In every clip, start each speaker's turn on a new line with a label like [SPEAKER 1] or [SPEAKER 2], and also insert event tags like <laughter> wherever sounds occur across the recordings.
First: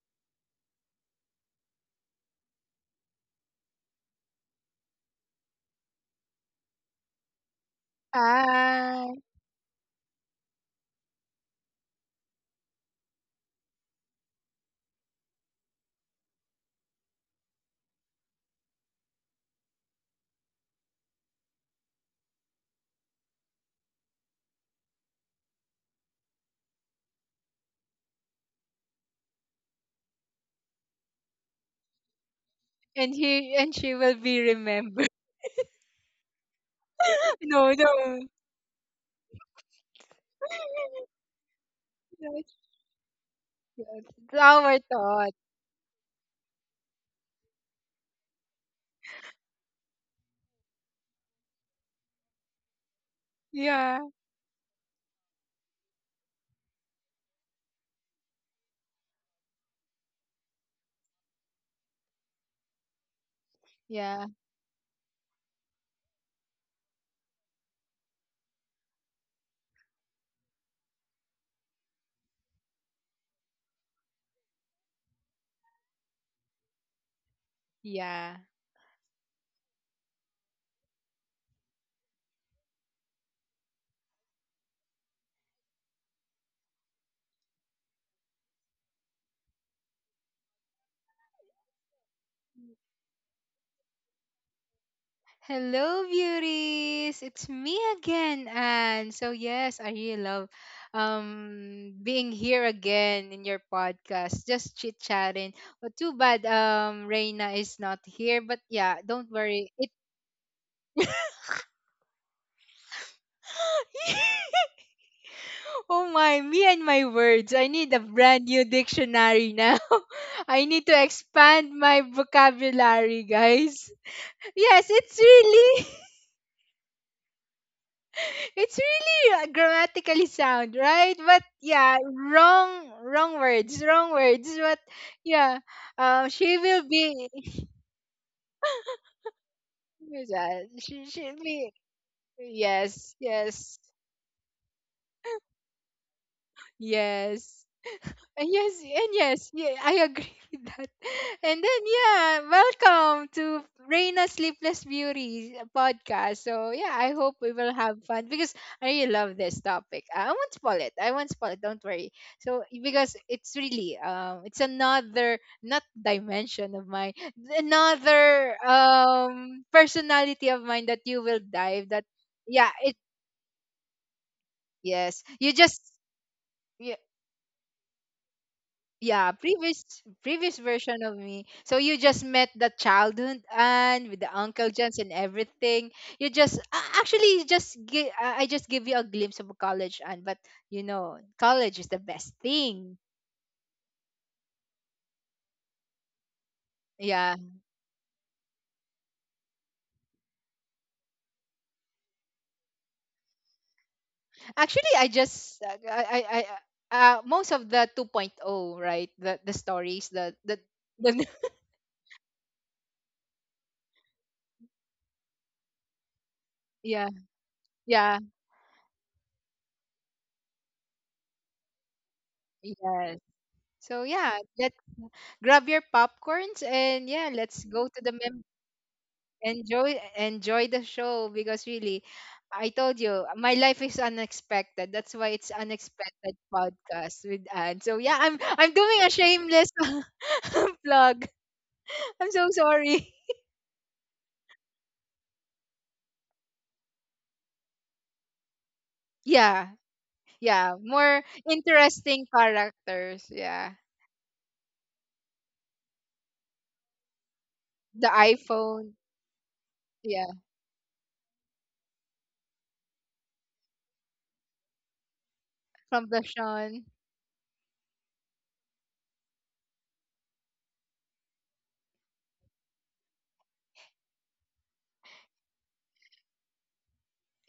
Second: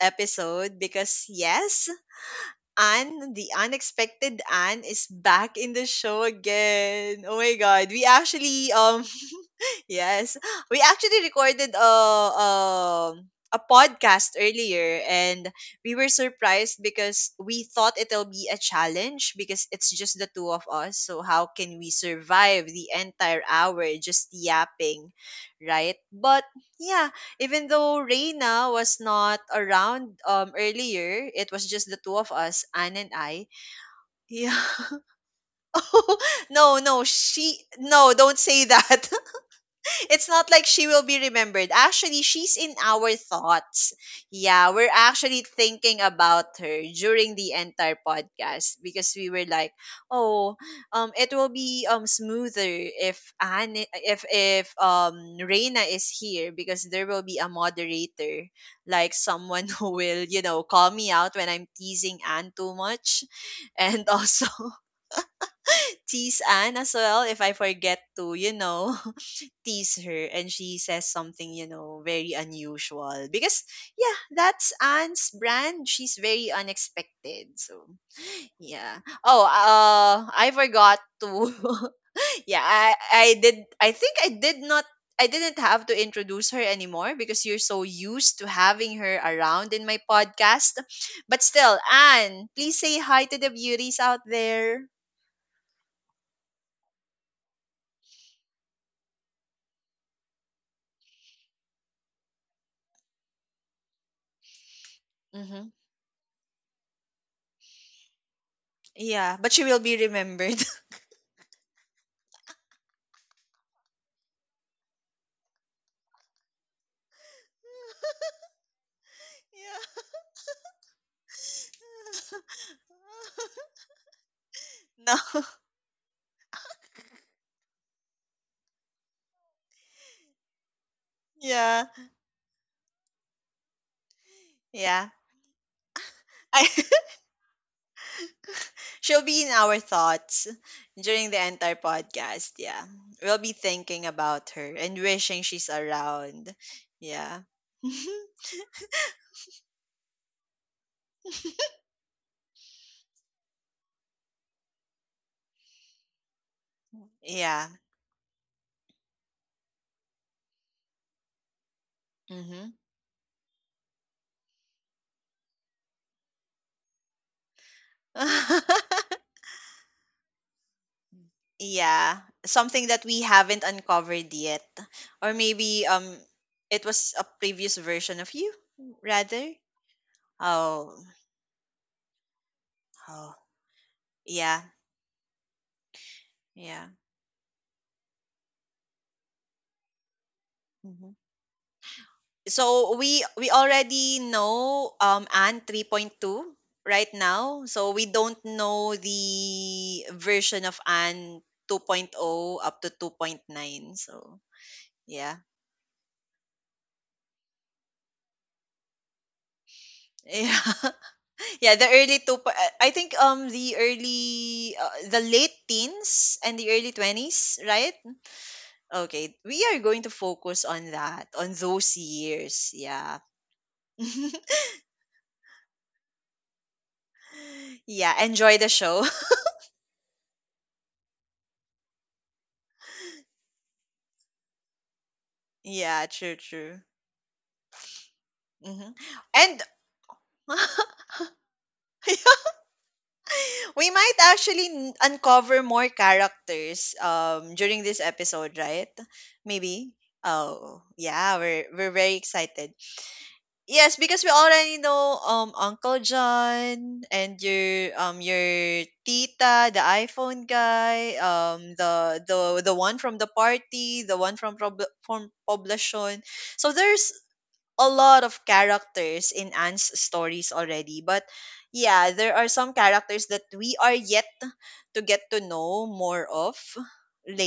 [SPEAKER 1] episode because, yes, Anne, the unexpected Anne, is back in the show again. Oh my God. We actually,
[SPEAKER 2] Ah,
[SPEAKER 1] <laughs> yes, we actually recorded a podcast earlier and we were surprised because we thought it'll be a challenge because it's just the two of us. So, how can we survive the entire hour just yapping, right? But yeah, even though Reina was not around earlier, it was just the two of us, Anne and
[SPEAKER 2] and
[SPEAKER 1] I.
[SPEAKER 2] he and she will be
[SPEAKER 1] Yeah. <laughs>
[SPEAKER 2] remembered.
[SPEAKER 1] Oh, no, no,
[SPEAKER 2] <laughs>
[SPEAKER 1] she
[SPEAKER 2] no,
[SPEAKER 1] no,
[SPEAKER 2] no.
[SPEAKER 1] don't say that, it's not like she will
[SPEAKER 2] <laughs>
[SPEAKER 1] be remembered. Actually, she's
[SPEAKER 2] That's
[SPEAKER 1] in our thoughts.
[SPEAKER 2] good. It's
[SPEAKER 1] Yeah,
[SPEAKER 2] our
[SPEAKER 1] we're
[SPEAKER 2] thought.
[SPEAKER 1] actually thinking about her during the entire podcast because we were like, oh, it will be smoother if Anne,
[SPEAKER 2] Yeah.
[SPEAKER 1] if Reina is here because there will be a moderator, like someone <laughs> who will call me out when I'm teasing Anne too much, and
[SPEAKER 2] Yeah.
[SPEAKER 1] also <laughs> tease Anne as well if I forget to <laughs> tease her and she says something, you know, very unusual. Because, yeah, that's Anne's brand. She's very unexpected. So,
[SPEAKER 2] Yeah.
[SPEAKER 1] yeah. Oh, I forgot to. <laughs> yeah, I did. I think I did not. I didn't have to introduce her anymore because you're so used to having her around in my podcast. But still, Anne, please say hi to the beauties out there.
[SPEAKER 2] Hello, beauties. It's me again, Anne. So yes, I really love being here again in your podcast, just chit chatting.
[SPEAKER 1] hmm
[SPEAKER 2] But too bad Reina is not here. But yeah, don't
[SPEAKER 1] Yeah, but she
[SPEAKER 2] worry.
[SPEAKER 1] will
[SPEAKER 2] It
[SPEAKER 1] be remembered.
[SPEAKER 2] <laughs> Oh my, me and my words. I need a brand new dictionary
[SPEAKER 1] <laughs>
[SPEAKER 2] now.
[SPEAKER 1] yeah.
[SPEAKER 2] <laughs> I need to expand my vocabulary,
[SPEAKER 1] <laughs>
[SPEAKER 2] guys. Yes,
[SPEAKER 1] No.
[SPEAKER 2] it's
[SPEAKER 1] <laughs>
[SPEAKER 2] really <laughs> it's really grammatically sound, right? But
[SPEAKER 1] Yeah.
[SPEAKER 2] yeah, wrong words, wrong words. But
[SPEAKER 1] Yeah.
[SPEAKER 2] yeah, she
[SPEAKER 1] I
[SPEAKER 2] will
[SPEAKER 1] <laughs>
[SPEAKER 2] be <laughs>
[SPEAKER 1] she'll be in our
[SPEAKER 2] who's
[SPEAKER 1] thoughts
[SPEAKER 2] that? She
[SPEAKER 1] during
[SPEAKER 2] she'll
[SPEAKER 1] the
[SPEAKER 2] be
[SPEAKER 1] entire podcast. Yeah.
[SPEAKER 2] yes,
[SPEAKER 1] We'll be
[SPEAKER 2] yes.
[SPEAKER 1] thinking about her and wishing she's around. Yeah.
[SPEAKER 2] Yes.
[SPEAKER 1] <laughs>
[SPEAKER 2] And yes, yeah, I agree <laughs> with that. And then yeah, welcome to Reina Sleepless Beauty podcast. So yeah, I hope we
[SPEAKER 1] yeah.
[SPEAKER 2] will have fun because I really love this topic. I won't spoil it. I won't spoil it. Don't worry. So
[SPEAKER 1] Mhm.
[SPEAKER 2] because it's really it's another not dimension of mine, another
[SPEAKER 1] <laughs>
[SPEAKER 2] personality of mine that you will dive. That
[SPEAKER 1] yeah.
[SPEAKER 2] yeah,
[SPEAKER 1] Something
[SPEAKER 2] it
[SPEAKER 1] that we haven't uncovered yet.
[SPEAKER 2] yes,
[SPEAKER 1] Or
[SPEAKER 2] you just.
[SPEAKER 1] maybe it
[SPEAKER 2] Yeah.
[SPEAKER 1] was a previous version of you
[SPEAKER 2] yeah
[SPEAKER 1] rather.
[SPEAKER 2] previous previous
[SPEAKER 1] Oh.
[SPEAKER 2] version of me, so you just met the
[SPEAKER 1] Oh.
[SPEAKER 2] childhood and with the
[SPEAKER 1] Yeah.
[SPEAKER 2] uncle johns and everything. you just a-
[SPEAKER 1] Yeah.
[SPEAKER 2] actually you just gi- I just give you a glimpse of college, and but you
[SPEAKER 1] Mm-hmm.
[SPEAKER 2] know college is the best
[SPEAKER 1] So
[SPEAKER 2] thing.
[SPEAKER 1] we already know Anne 3.2 right
[SPEAKER 2] Yeah,
[SPEAKER 1] now. So we don't know the version of Anne 2.0 up to 2.9. So
[SPEAKER 2] actually I
[SPEAKER 1] yeah. <laughs>
[SPEAKER 2] just I most of the 2.0, right? The stories, the
[SPEAKER 1] Yeah.
[SPEAKER 2] the, the <laughs>
[SPEAKER 1] yeah, the early two po- I think the early the late teens and the early
[SPEAKER 2] yeah
[SPEAKER 1] 20s, right?
[SPEAKER 2] yeah
[SPEAKER 1] Okay. We are going to focus on that, on those years.
[SPEAKER 2] yes
[SPEAKER 1] Yeah.
[SPEAKER 2] so yeah let grab your popcorns and yeah let's
[SPEAKER 1] <laughs>
[SPEAKER 2] go to the
[SPEAKER 1] yeah,
[SPEAKER 2] mem.
[SPEAKER 1] enjoy the show.
[SPEAKER 2] Enjoy the show because really I told you my life is unexpected, that's why it's
[SPEAKER 1] <laughs> yeah, true,
[SPEAKER 2] unexpected
[SPEAKER 1] true.
[SPEAKER 2] podcast with Anne. So yeah, I'm
[SPEAKER 1] Hmm
[SPEAKER 2] doing a
[SPEAKER 1] and
[SPEAKER 2] shameless <laughs>
[SPEAKER 1] <laughs>
[SPEAKER 2] plug. I'm so sorry.
[SPEAKER 1] we might actually uncover more characters during this episode, right?
[SPEAKER 2] Yeah,
[SPEAKER 1] Maybe.
[SPEAKER 2] yeah,
[SPEAKER 1] Oh,
[SPEAKER 2] more
[SPEAKER 1] yeah, we're very
[SPEAKER 2] interesting
[SPEAKER 1] excited.
[SPEAKER 2] characters, yeah.
[SPEAKER 1] Yes, because we already know Uncle John and
[SPEAKER 2] The
[SPEAKER 1] your
[SPEAKER 2] iPhone,
[SPEAKER 1] tita, the
[SPEAKER 2] yeah,
[SPEAKER 1] iPhone guy, the one from the party, the one from from
[SPEAKER 2] from the
[SPEAKER 1] Poblacion. So
[SPEAKER 2] sean.
[SPEAKER 1] there's a lot of characters in Anne's stories already. But yeah, there are some characters that we are yet to get to know more of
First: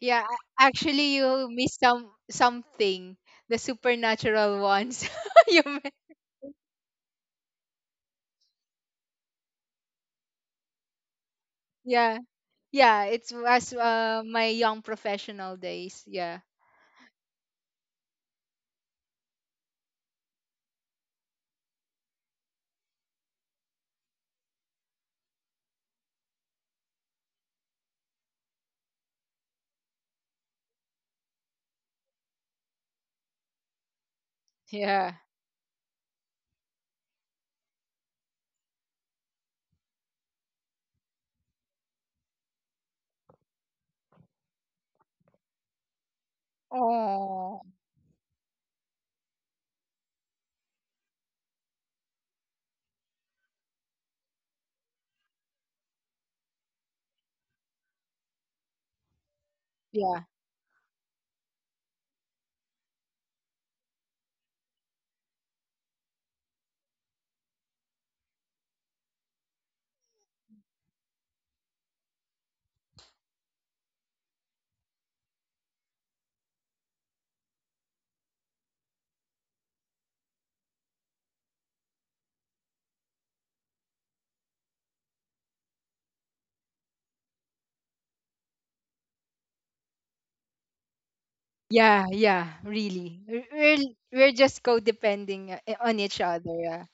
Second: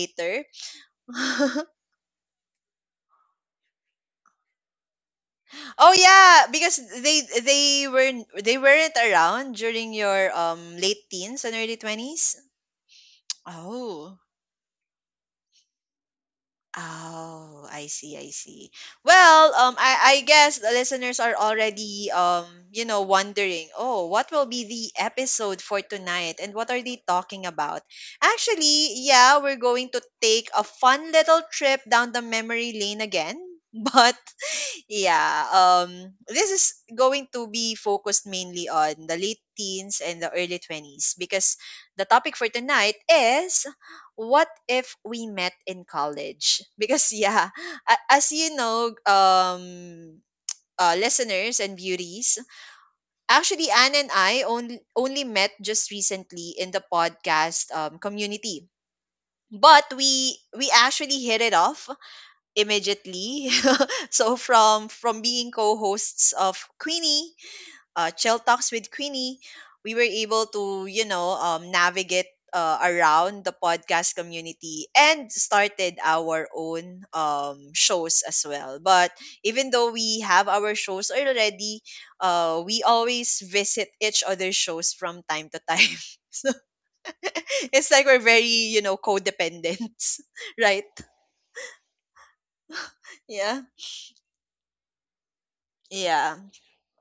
[SPEAKER 2] yeah a- actually
[SPEAKER 1] <laughs>
[SPEAKER 2] you missed something, the supernatural ones. <laughs> you mi-
[SPEAKER 1] oh yeah, because they weren't around during your late teens and early
[SPEAKER 2] yeah
[SPEAKER 1] 20s.
[SPEAKER 2] Yeah, it's as
[SPEAKER 1] Oh.
[SPEAKER 2] my young professional days. Yeah.
[SPEAKER 1] Oh, I see, I see. Well, I guess the listeners are already, wondering, oh, what will be the episode for tonight and what are they talking about? Actually, yeah, we're going to take a fun little trip down the memory lane again, <laughs> but
[SPEAKER 2] Yeah.
[SPEAKER 1] yeah, this is going to be focused mainly on the late teens and the early 20s because the topic for tonight is: what if we met in college? <laughs> Because, yeah,
[SPEAKER 2] Oh.
[SPEAKER 1] as you know, listeners and beauties, actually, Anne and I only met just recently in the podcast community. But
[SPEAKER 2] Yeah.
[SPEAKER 1] we actually hit it off immediately. <laughs> So from being co-hosts of Queenie, Chill Talks with Queenie, we were able to navigate around the podcast community and started our own shows as well. But even though we have our shows already, we always visit each other's shows from time to time. <laughs> So <laughs> it's like we're very, you know, codependent, <laughs> right?
[SPEAKER 2] Yeah, yeah, really. We're
[SPEAKER 1] Yeah.
[SPEAKER 2] we're we're just co-depending on each
[SPEAKER 1] Yeah.
[SPEAKER 2] other. Yeah.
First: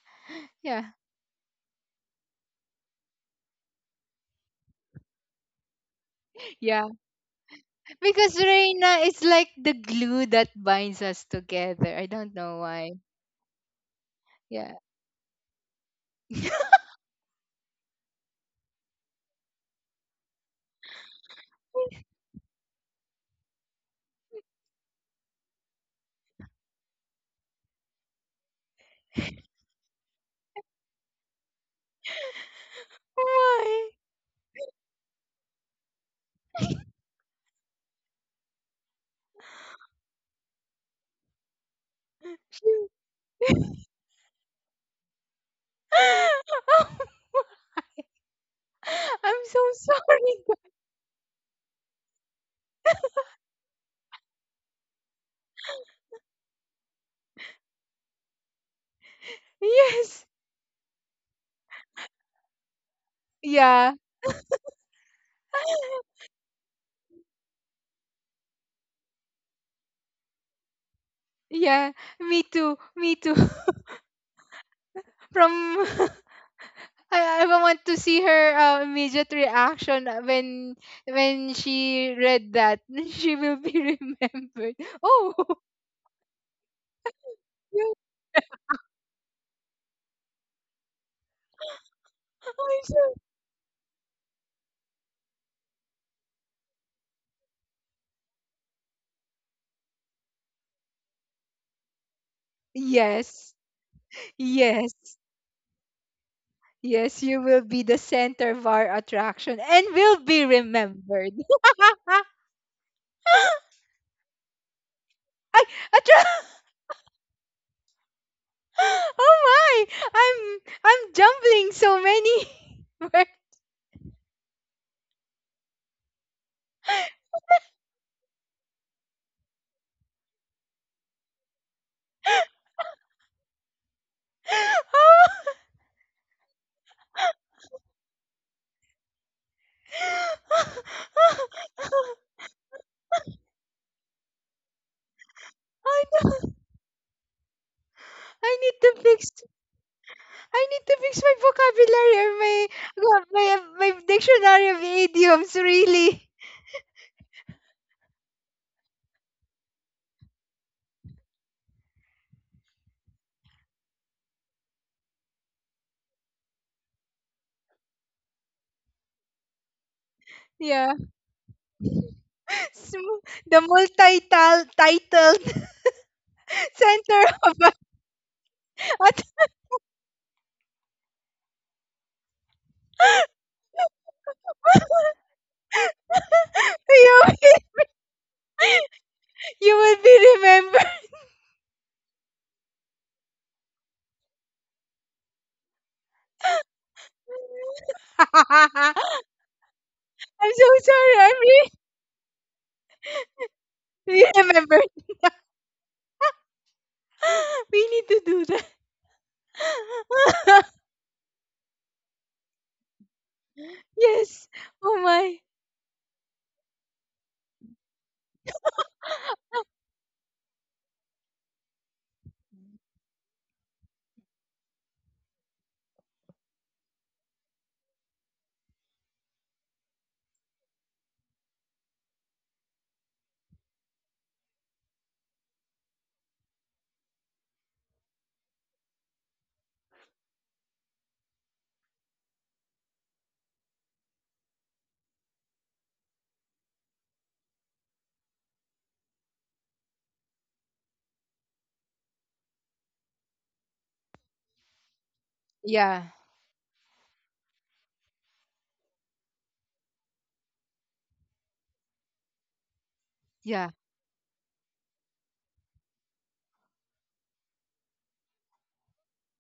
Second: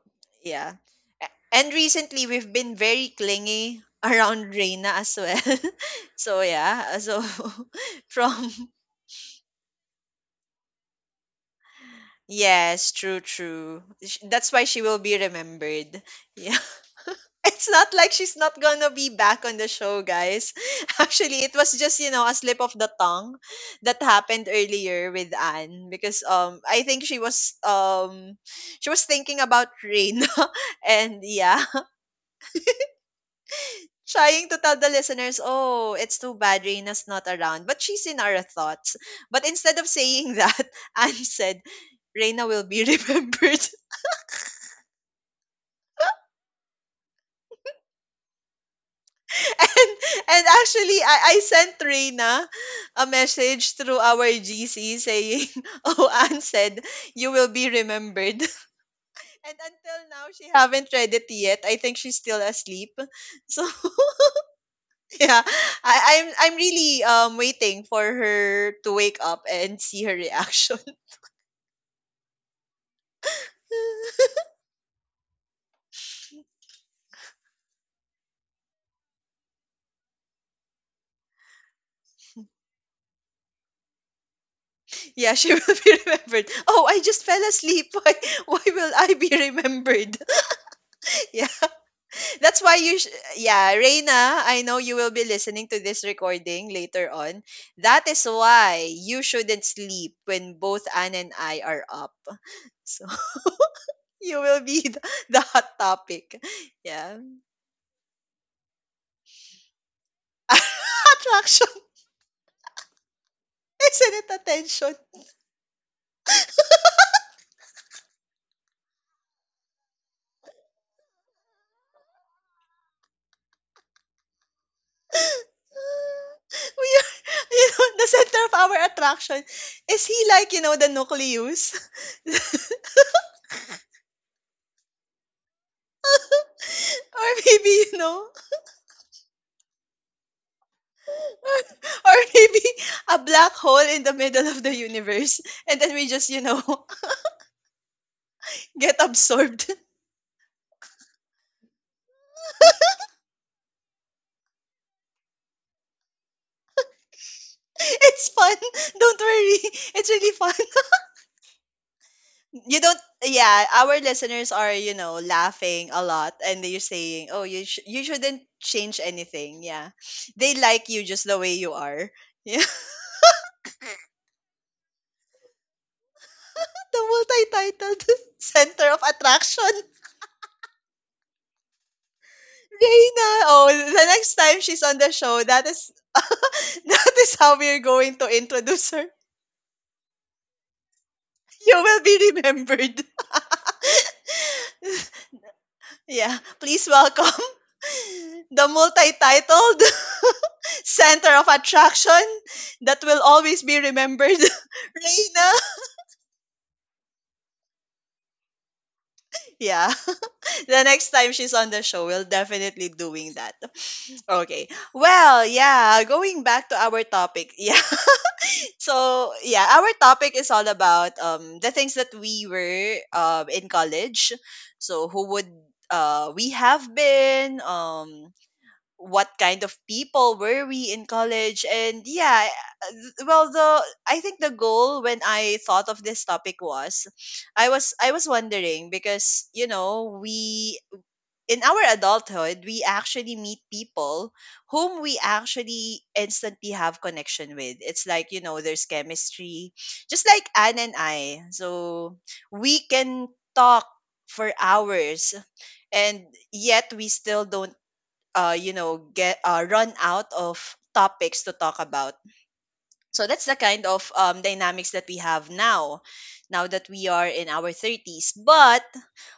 [SPEAKER 1] Yeah.
[SPEAKER 2] Yeah.
[SPEAKER 1] And recently we've been very clingy <laughs> around Reina as well. <laughs> So
[SPEAKER 2] Yeah.
[SPEAKER 1] yeah, so <laughs>
[SPEAKER 2] Because
[SPEAKER 1] from
[SPEAKER 2] Reina is like the glue that binds us together. I don't know why.
[SPEAKER 1] yes, true, true. That's why
[SPEAKER 2] Yeah.
[SPEAKER 1] she will be remembered. Yeah. <laughs>
[SPEAKER 2] <laughs>
[SPEAKER 1] It's not like she's not gonna be back on the show, guys. <laughs> Actually, it was just, you know, a slip of the tongue that happened earlier with Anne because I think she was thinking about Reina <laughs> and yeah
[SPEAKER 2] Why?
[SPEAKER 1] trying to tell the listeners, oh, it's too bad Reina's not around, but she's in our thoughts. But instead of saying that, <laughs> Anne said, Reina will
[SPEAKER 2] She-
[SPEAKER 1] be <laughs> remembered.
[SPEAKER 2] <laughs> I'm so
[SPEAKER 1] <laughs> and and
[SPEAKER 2] sorry.
[SPEAKER 1] actually I sent Reina a message through our GC saying, <laughs> oh, Anne said, you will be remembered. <laughs> And until
[SPEAKER 2] Yes.
[SPEAKER 1] now she haven't read it yet. I think she's still asleep. So
[SPEAKER 2] Yeah.
[SPEAKER 1] <laughs> yeah.
[SPEAKER 2] <laughs>
[SPEAKER 1] I'm really waiting for her to wake up and see her reaction.
[SPEAKER 2] Yeah. Me too. Me too. From <laughs> I want to see her immediate reaction when she read that <laughs> she will be remembered. Oh,
[SPEAKER 1] Yeah,
[SPEAKER 2] <laughs>
[SPEAKER 1] she will <laughs> be remembered. Oh, I just fell
[SPEAKER 2] you-
[SPEAKER 1] asleep. <laughs> Why will I be remembered? <laughs> Yeah,
[SPEAKER 2] I'm
[SPEAKER 1] that's why you.
[SPEAKER 2] so-
[SPEAKER 1] Yeah, Reina, I know you will be listening to this recording later on. That is why you shouldn't sleep when both Anne and I are up. <laughs> So <laughs>
[SPEAKER 2] yes,
[SPEAKER 1] you will be
[SPEAKER 2] yes,
[SPEAKER 1] the hot topic.
[SPEAKER 2] yes.
[SPEAKER 1] Yeah,
[SPEAKER 2] You will be the center of our attraction and will be
[SPEAKER 1] <laughs>
[SPEAKER 2] remembered.
[SPEAKER 1] attraction,
[SPEAKER 2] <laughs>
[SPEAKER 1] isn't it attention?
[SPEAKER 2] I attra- <laughs> Oh my! I'm I'm jumbling so many <laughs> words.
[SPEAKER 1] <laughs> We are, <laughs> you know, the center of our attraction. Is he like, you know, the nucleus? <laughs>
[SPEAKER 2] Oh,
[SPEAKER 1] Or maybe, you know, <laughs> or, or maybe a black hole in the middle of the universe.
[SPEAKER 2] <laughs>
[SPEAKER 1] And then
[SPEAKER 2] I
[SPEAKER 1] we
[SPEAKER 2] know.
[SPEAKER 1] just, you know, <laughs>
[SPEAKER 2] I need to
[SPEAKER 1] get
[SPEAKER 2] fix
[SPEAKER 1] absorbed. <laughs>
[SPEAKER 2] I need to fix my vocabulary, or my dictionary of idioms really.
[SPEAKER 1] It's fun. Don't worry. It's really fun. <laughs> You don't, yeah, our listeners are, you know, laughing a lot. And they're saying, oh, you shouldn't change anything. Yeah. They
[SPEAKER 2] Yeah.
[SPEAKER 1] like you just the way you are. <laughs> Yeah.
[SPEAKER 2] Sm- the multi-titled <laughs>
[SPEAKER 1] The
[SPEAKER 2] center of a-
[SPEAKER 1] multi-titled <laughs> center of
[SPEAKER 2] at,
[SPEAKER 1] attraction. Reina. Oh, the next time she's on the
[SPEAKER 2] <laughs>
[SPEAKER 1] show, that is <laughs> that
[SPEAKER 2] you,
[SPEAKER 1] is how
[SPEAKER 2] will-
[SPEAKER 1] we're going to introduce her.
[SPEAKER 2] you will be remembered.
[SPEAKER 1] You will be remembered. <laughs> yeah. Please welcome <laughs> the
[SPEAKER 2] <laughs>
[SPEAKER 1] multi-titled
[SPEAKER 2] I'm so
[SPEAKER 1] <laughs>
[SPEAKER 2] sorry.
[SPEAKER 1] center
[SPEAKER 2] I'm
[SPEAKER 1] of
[SPEAKER 2] re-
[SPEAKER 1] attraction that will always be
[SPEAKER 2] re-
[SPEAKER 1] remembered. <laughs>
[SPEAKER 2] remembered. <laughs>
[SPEAKER 1] Reina.
[SPEAKER 2] We need to do that.
[SPEAKER 1] Yeah. <laughs> The next time she's on the show, we'll definitely doing that.
[SPEAKER 2] <laughs> Yes.
[SPEAKER 1] Okay.
[SPEAKER 2] Oh my.
[SPEAKER 1] Well, yeah, going back to our topic. <laughs> Yeah. So yeah, our topic is all about the things that we were in college. So who would we have been what kind of people were we in college, and yeah well, the, I think the goal when I thought of this topic was I was wondering because you know we, in our adulthood, we actually meet people whom we actually instantly have connection with. It's like, you know, there's chemistry, just like Anne and I. So we can talk for hours
[SPEAKER 2] Yeah.
[SPEAKER 1] and yet we still don't, get run out of topics to talk about. So that's the
[SPEAKER 2] Yeah.
[SPEAKER 1] kind of dynamics that we have now that we are in our 30s. But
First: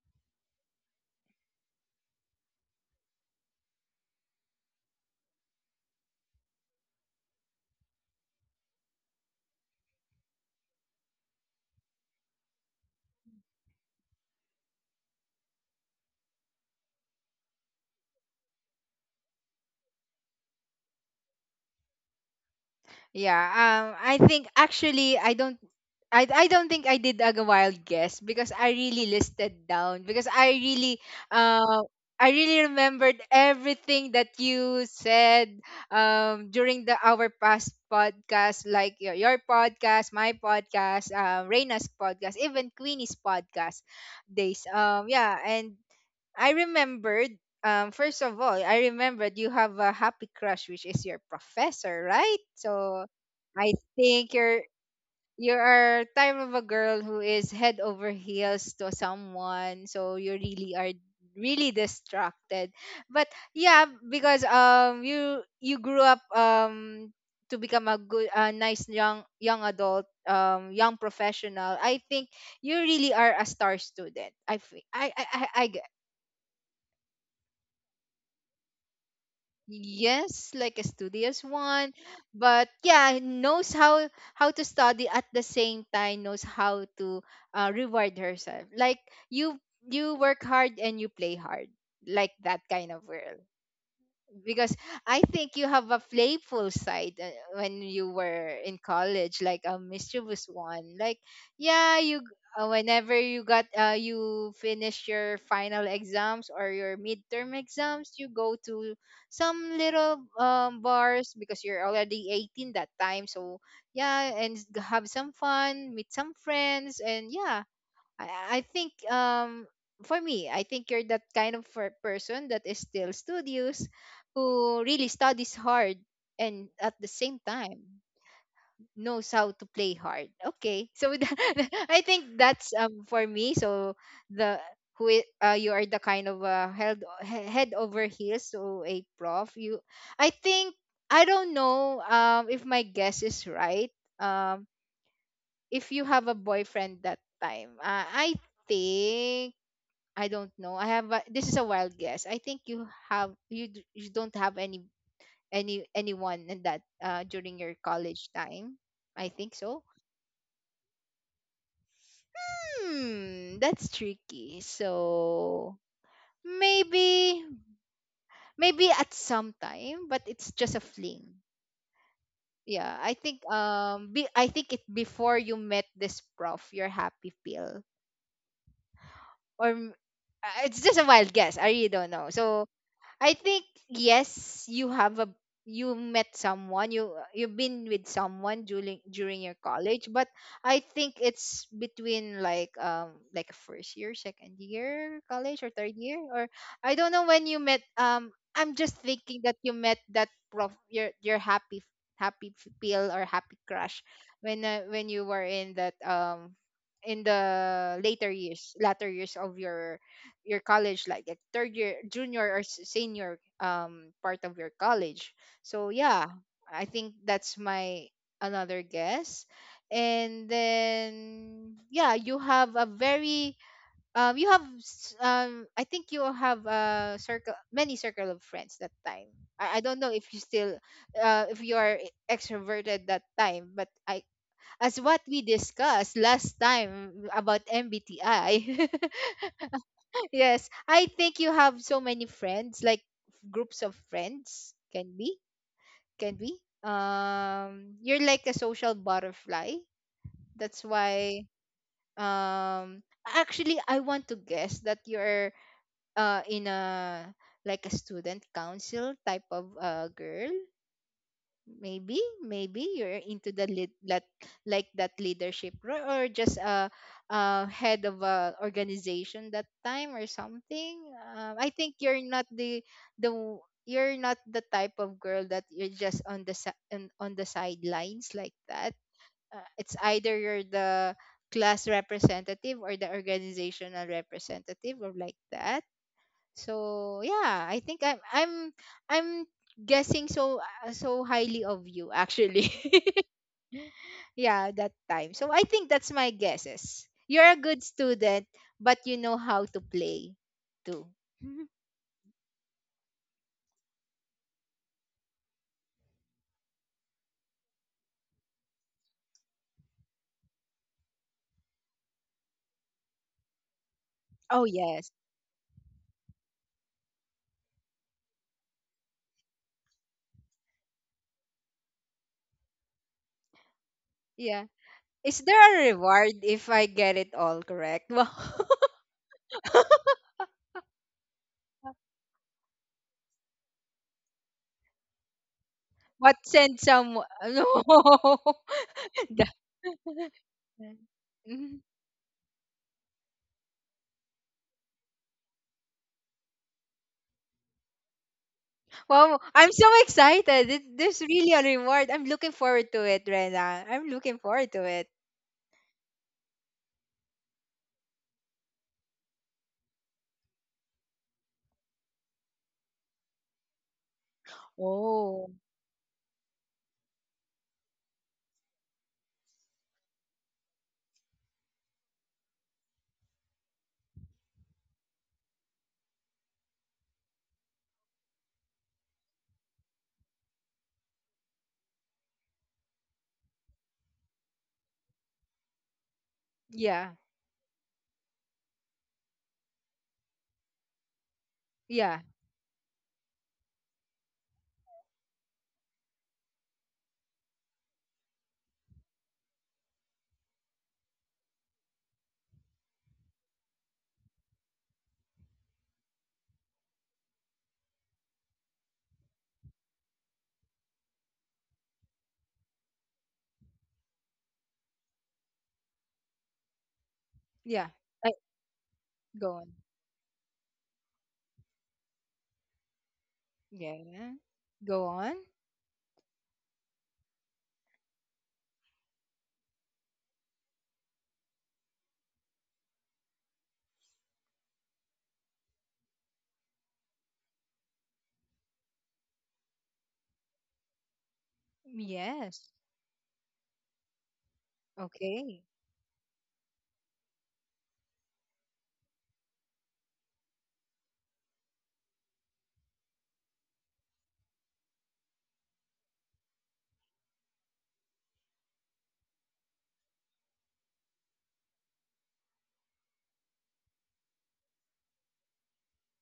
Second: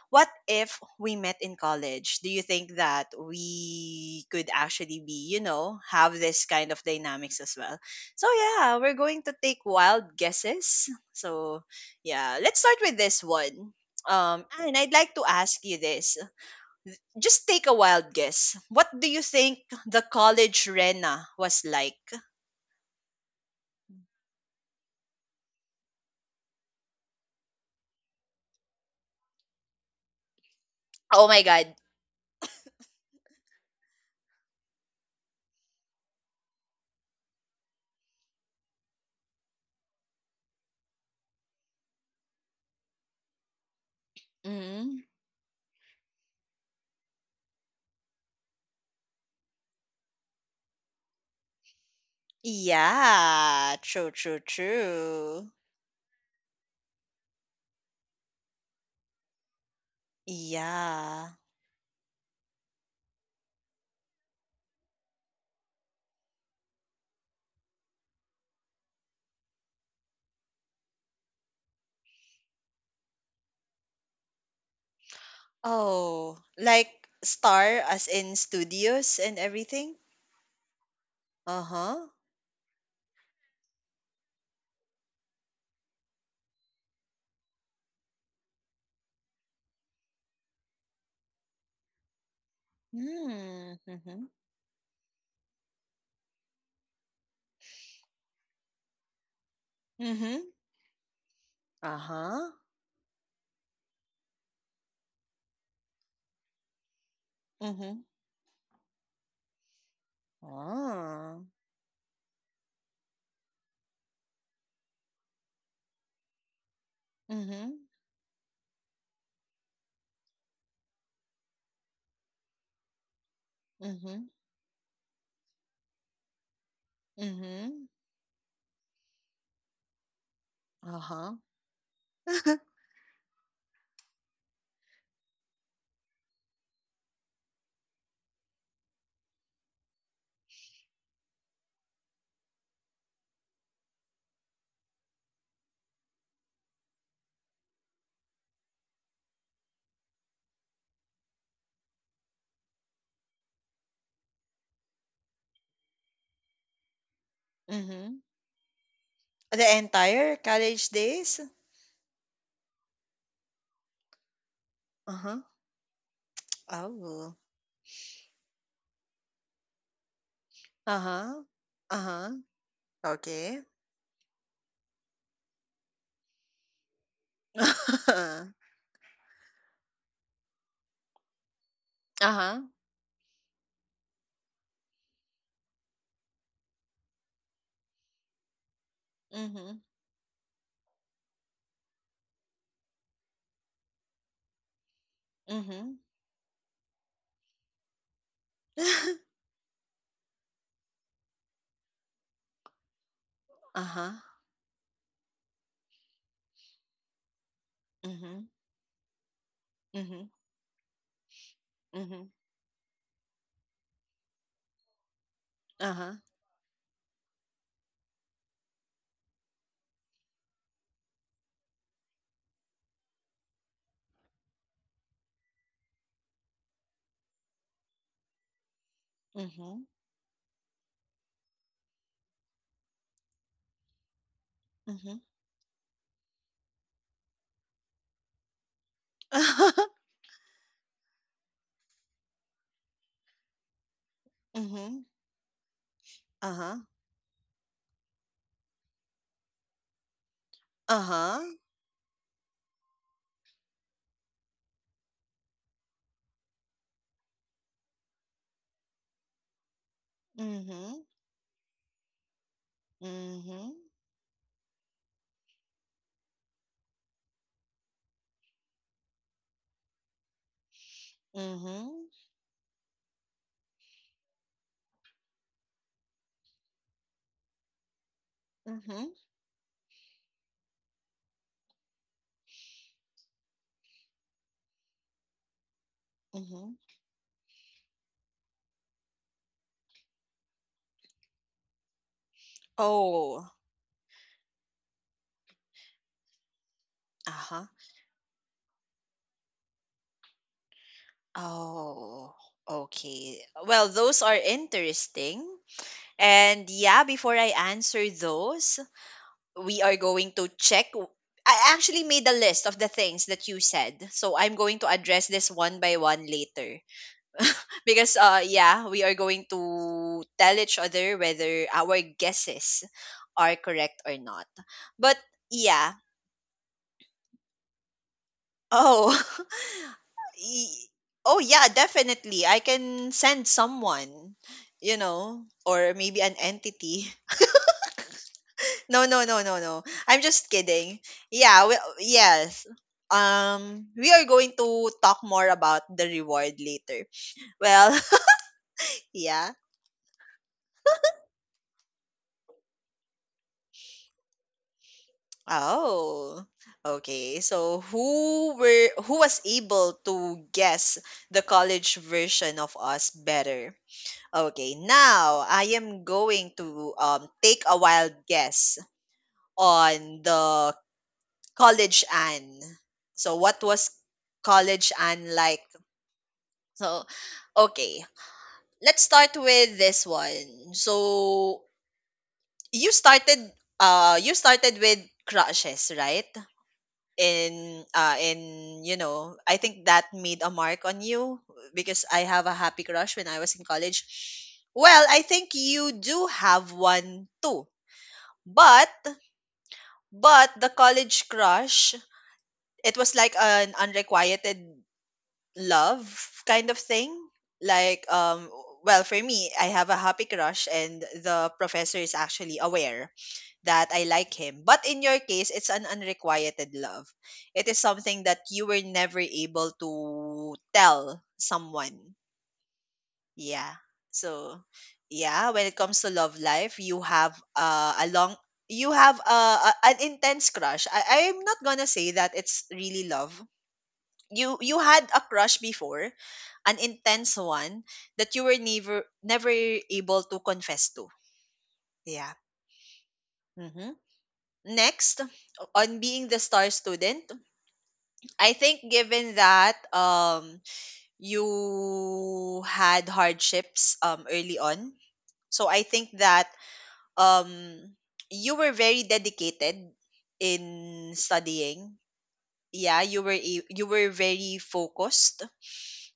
[SPEAKER 1] what if we met in college? Do you think that we could actually be, you know, have this kind of dynamics as well? So yeah, we're going to take wild guesses. So yeah, let's start with this one. And I'd like to ask you this. Just take a wild guess. What do you think the college Rena was like?
[SPEAKER 2] Yeah, I think actually I don't, I don't think I did a wild guess because I really listed down because
[SPEAKER 1] Oh my God.
[SPEAKER 2] uh, I really remembered everything that you said during the our past podcast, like your podcast, my podcast, Reina's podcast, even Queenie's podcast days.
[SPEAKER 1] hmm
[SPEAKER 2] Yeah, and I remembered. First of all, I remembered you have a happy crush, which is your professor, right? So I
[SPEAKER 1] Yeah, true,
[SPEAKER 2] think
[SPEAKER 1] true, true.
[SPEAKER 2] you are type of a girl who is head over heels to someone, so you really are
[SPEAKER 1] Yeah.
[SPEAKER 2] really distracted. But yeah, because you grew up to become a good a nice young adult, young professional. I think you really are a star student. I fe- I
[SPEAKER 1] Oh, like star as in studios and everything?
[SPEAKER 2] Yes, like a studious one,
[SPEAKER 1] Uh-huh.
[SPEAKER 2] but yeah, knows how to study at the same time, knows how to reward herself. Like you you work hard and you play hard, like that kind of world,
[SPEAKER 1] Mm, mhm.
[SPEAKER 2] because I think you have a playful side when you were in college, like a mischievous
[SPEAKER 1] Mhm.
[SPEAKER 2] one. Like, yeah, you
[SPEAKER 1] Uh-huh.
[SPEAKER 2] whenever you got you finish your final exams or your midterm
[SPEAKER 1] Mhm.
[SPEAKER 2] exams, you go to some little bars
[SPEAKER 1] Oh.
[SPEAKER 2] because you're already 18 that time. So yeah, and s- have some fun, meet some friends, and yeah,
[SPEAKER 1] Mhm.
[SPEAKER 2] I think for me, I think you're that kind of per- person that is still studious,
[SPEAKER 1] Mhm.
[SPEAKER 2] who really studies hard and at the same
[SPEAKER 1] Mhm.
[SPEAKER 2] time knows how to play hard. Okay, so <laughs>
[SPEAKER 1] Uh-huh.
[SPEAKER 2] that, I think
[SPEAKER 1] <laughs>
[SPEAKER 2] that's for me. So the who I- you are the kind of held he- head over heels so a prof you, I think, I don't know if my guess is right, um if you have a boyfriend that time. Think I don't know. I have a, this is a wild guess. I think you have you d- you don't have any anyone in that during your college
[SPEAKER 1] Mhm.
[SPEAKER 2] time. I think
[SPEAKER 1] The
[SPEAKER 2] so.
[SPEAKER 1] entire college days?
[SPEAKER 2] Hmm, that's tricky.
[SPEAKER 1] Uh-huh.
[SPEAKER 2] So
[SPEAKER 1] Oh.
[SPEAKER 2] maybe at some time, but it's just a fling.
[SPEAKER 1] Uh-huh. Uh-huh.
[SPEAKER 2] Yeah, I think
[SPEAKER 1] Okay.
[SPEAKER 2] I think it before you met this prof, your happy pill
[SPEAKER 1] <laughs>
[SPEAKER 2] or m- it's just a wild guess. I really don't know. So
[SPEAKER 1] Uh-huh.
[SPEAKER 2] I think yes, you have a you met someone, you've been with someone during your
[SPEAKER 1] Mhm.
[SPEAKER 2] college, but I think it's between like first year, second year college or third
[SPEAKER 1] Mhm.
[SPEAKER 2] year, or I don't know when you met. I'm just thinking
[SPEAKER 1] <laughs>
[SPEAKER 2] that you met that prof, your happy happy feel or happy crush
[SPEAKER 1] Uh-huh.
[SPEAKER 2] when you were in that in the later
[SPEAKER 1] Mhm.
[SPEAKER 2] years, latter years of your
[SPEAKER 1] Mhm.
[SPEAKER 2] college, like at third year
[SPEAKER 1] Mhm.
[SPEAKER 2] junior or s- senior part of your college. So
[SPEAKER 1] Uh-huh.
[SPEAKER 2] yeah, I think that's my another guess. And then yeah, you have a very you have s- I think you have a circle, many circle of friends that time. I
[SPEAKER 1] Mhm.
[SPEAKER 2] don't know if you still if you are extroverted that time, but i, as what
[SPEAKER 1] Mhm.
[SPEAKER 2] we discussed last time about MBTI. <laughs>
[SPEAKER 1] <laughs>
[SPEAKER 2] Yes, I think you have so many friends, like groups of friends.
[SPEAKER 1] Mhm.
[SPEAKER 2] Can be, can be.
[SPEAKER 1] Uh-huh.
[SPEAKER 2] You're like a social butterfly. That's why.
[SPEAKER 1] Uh-huh.
[SPEAKER 2] Actually, I want to guess that you're in a like a student council type of girl.
[SPEAKER 1] Mhm.
[SPEAKER 2] Maybe you're into the
[SPEAKER 1] Mhm.
[SPEAKER 2] lead, that like that leadership role, or just a head of a organization that time or something. I think
[SPEAKER 1] Mhm.
[SPEAKER 2] you're not the the w- you're not the type of girl that you're just on the si- on the sidelines like that.
[SPEAKER 1] Mhm.
[SPEAKER 2] It's either you're the class representative or the organizational representative or like that.
[SPEAKER 1] Mhm.
[SPEAKER 2] So yeah, I think I'm guessing so so highly of you actually. <laughs>
[SPEAKER 1] Oh.
[SPEAKER 2] Yeah, that time. So I think that's my guesses. You're a
[SPEAKER 1] Uh-huh.
[SPEAKER 2] good student, but you know how to play too. <laughs>
[SPEAKER 1] Oh. Okay. Well, those are interesting. And yeah, before I answer those, we are going to check, I actually made a list of the things that you said. So I'm
[SPEAKER 2] Oh
[SPEAKER 1] going to
[SPEAKER 2] yes.
[SPEAKER 1] address this one by one later. Because yeah, we are going to tell each other whether our guesses are correct or not.
[SPEAKER 2] Yeah.
[SPEAKER 1] But
[SPEAKER 2] Is there a
[SPEAKER 1] yeah.
[SPEAKER 2] reward if I get it all correct? <laughs> Wow.
[SPEAKER 1] Oh. <laughs> Y- oh yeah, definitely. I can send someone, you know, or maybe
[SPEAKER 2] What
[SPEAKER 1] an
[SPEAKER 2] send
[SPEAKER 1] entity.
[SPEAKER 2] some <laughs> no.
[SPEAKER 1] <laughs> No,
[SPEAKER 2] <laughs>
[SPEAKER 1] no, no, no, no. I'm
[SPEAKER 2] The-
[SPEAKER 1] just kidding. Yeah,
[SPEAKER 2] <laughs>
[SPEAKER 1] well, yes. We are going to talk more about the reward later. Well, <laughs>
[SPEAKER 2] Wow,
[SPEAKER 1] yeah.
[SPEAKER 2] I'm so excited. It, there's really a reward. I'm looking forward to it, Rena. I'm looking forward to it.
[SPEAKER 1] Oh. Okay. So who was able to guess the college version of us better? Okay,
[SPEAKER 2] Oh,
[SPEAKER 1] now I am going to take a wild guess on the college Anne. So, what was college Anne like? So, okay, let's start with this one. So, you started, you started with crushes, right?
[SPEAKER 2] yeah,
[SPEAKER 1] In you know, I think that made a mark on you because
[SPEAKER 2] yeah,
[SPEAKER 1] I have a happy crush when I was in college. Well, I think you do have one too. But but the college crush, it was like an unrequited love kind of thing. Like um well, for me, I have a happy crush and the professor is actually aware that I like him. But in your case, it's an unrequited love. It is
[SPEAKER 2] yeah.
[SPEAKER 1] something
[SPEAKER 2] I,
[SPEAKER 1] that you were never
[SPEAKER 2] go on.
[SPEAKER 1] able to tell someone. Yeah.
[SPEAKER 2] Yeah,
[SPEAKER 1] So,
[SPEAKER 2] go on.
[SPEAKER 1] yeah, when it comes to love life, you have a long you have a an intense crush. I'm not gonna say that it's really love. You had a crush before, an intense one that you were never able to confess to. Yeah.
[SPEAKER 2] Yes.
[SPEAKER 1] Mm-hmm. Next,
[SPEAKER 2] Okay.
[SPEAKER 1] on being the star student, I think given that you had hardships early on, so I think that um you were very dedicated in studying, yeah, you were you were very focused.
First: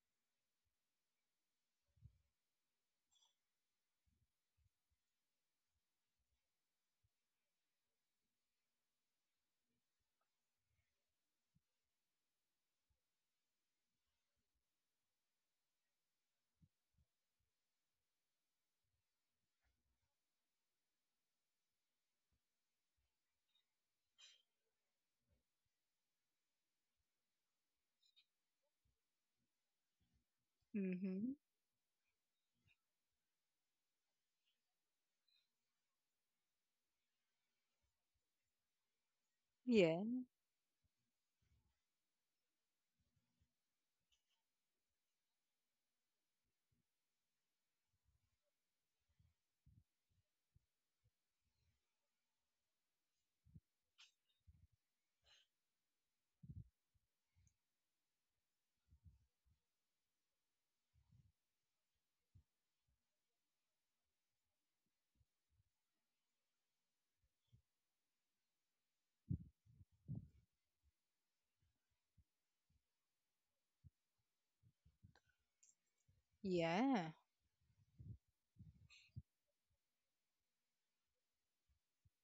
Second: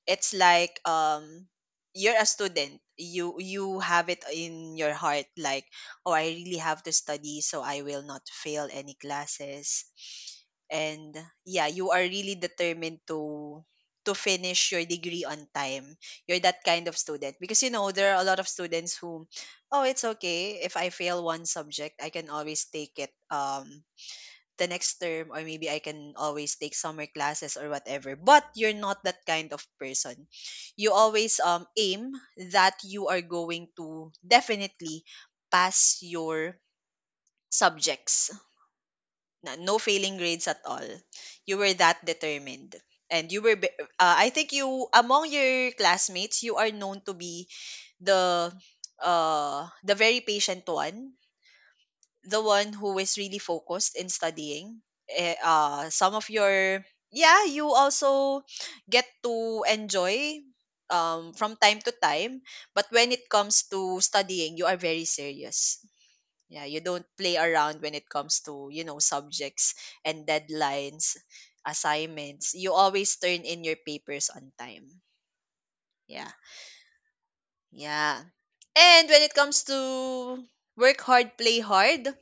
[SPEAKER 1] It's like you're a student. You have it in your heart like, oh, I really have to study so I will not fail any classes. And yeah, you are really determined to finish your degree on time. You're that kind of student because you know there are a lot of students who, oh, it's okay if I fail one subject, I can always take it the next term or maybe I can always take summer classes or whatever. But you're not that kind of person. You
[SPEAKER 2] Mm-hmm.
[SPEAKER 1] always aim that you are going to definitely pass your subjects. No
[SPEAKER 2] Yeah.
[SPEAKER 1] failing grades at all. You were that determined. And you were, I think you, among your classmates, you are known to be the, the very patient one, the one who is really focused in studying. Some of your, yeah, you also get to enjoy, from time to time. But when it comes to studying, you are very serious. Yeah, you don't play around when it comes to you know subjects and deadlines, assignments. You always turn in your papers on time. Yeah,
[SPEAKER 2] Yeah.
[SPEAKER 1] yeah. And when it comes to work hard, play hard,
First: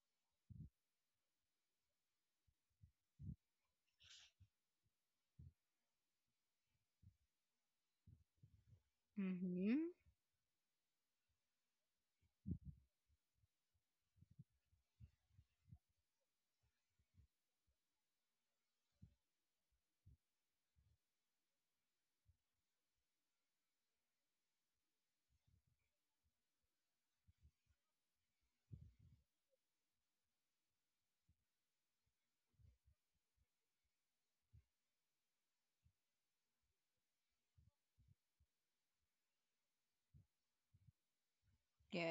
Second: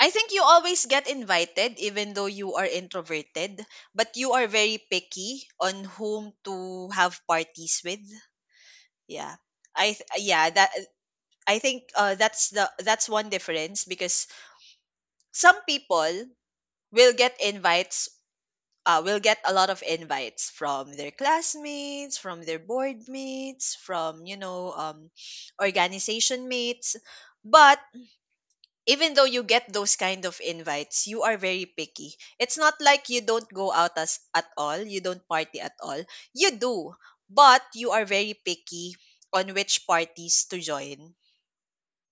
[SPEAKER 1] I think you always get invited even though you are introverted, but you are very picky on whom to have parties with. Yeah.
[SPEAKER 2] Mm-hmm.
[SPEAKER 1] Yeah, that I think that's one difference because some people will get invites, will get a lot of invites from their classmates, from their board mates, from organization mates, but even though you get those kind of invites, you are very picky. It's not like you don't go out as at all, you don't party at all. You do, but you are very picky on which parties to join.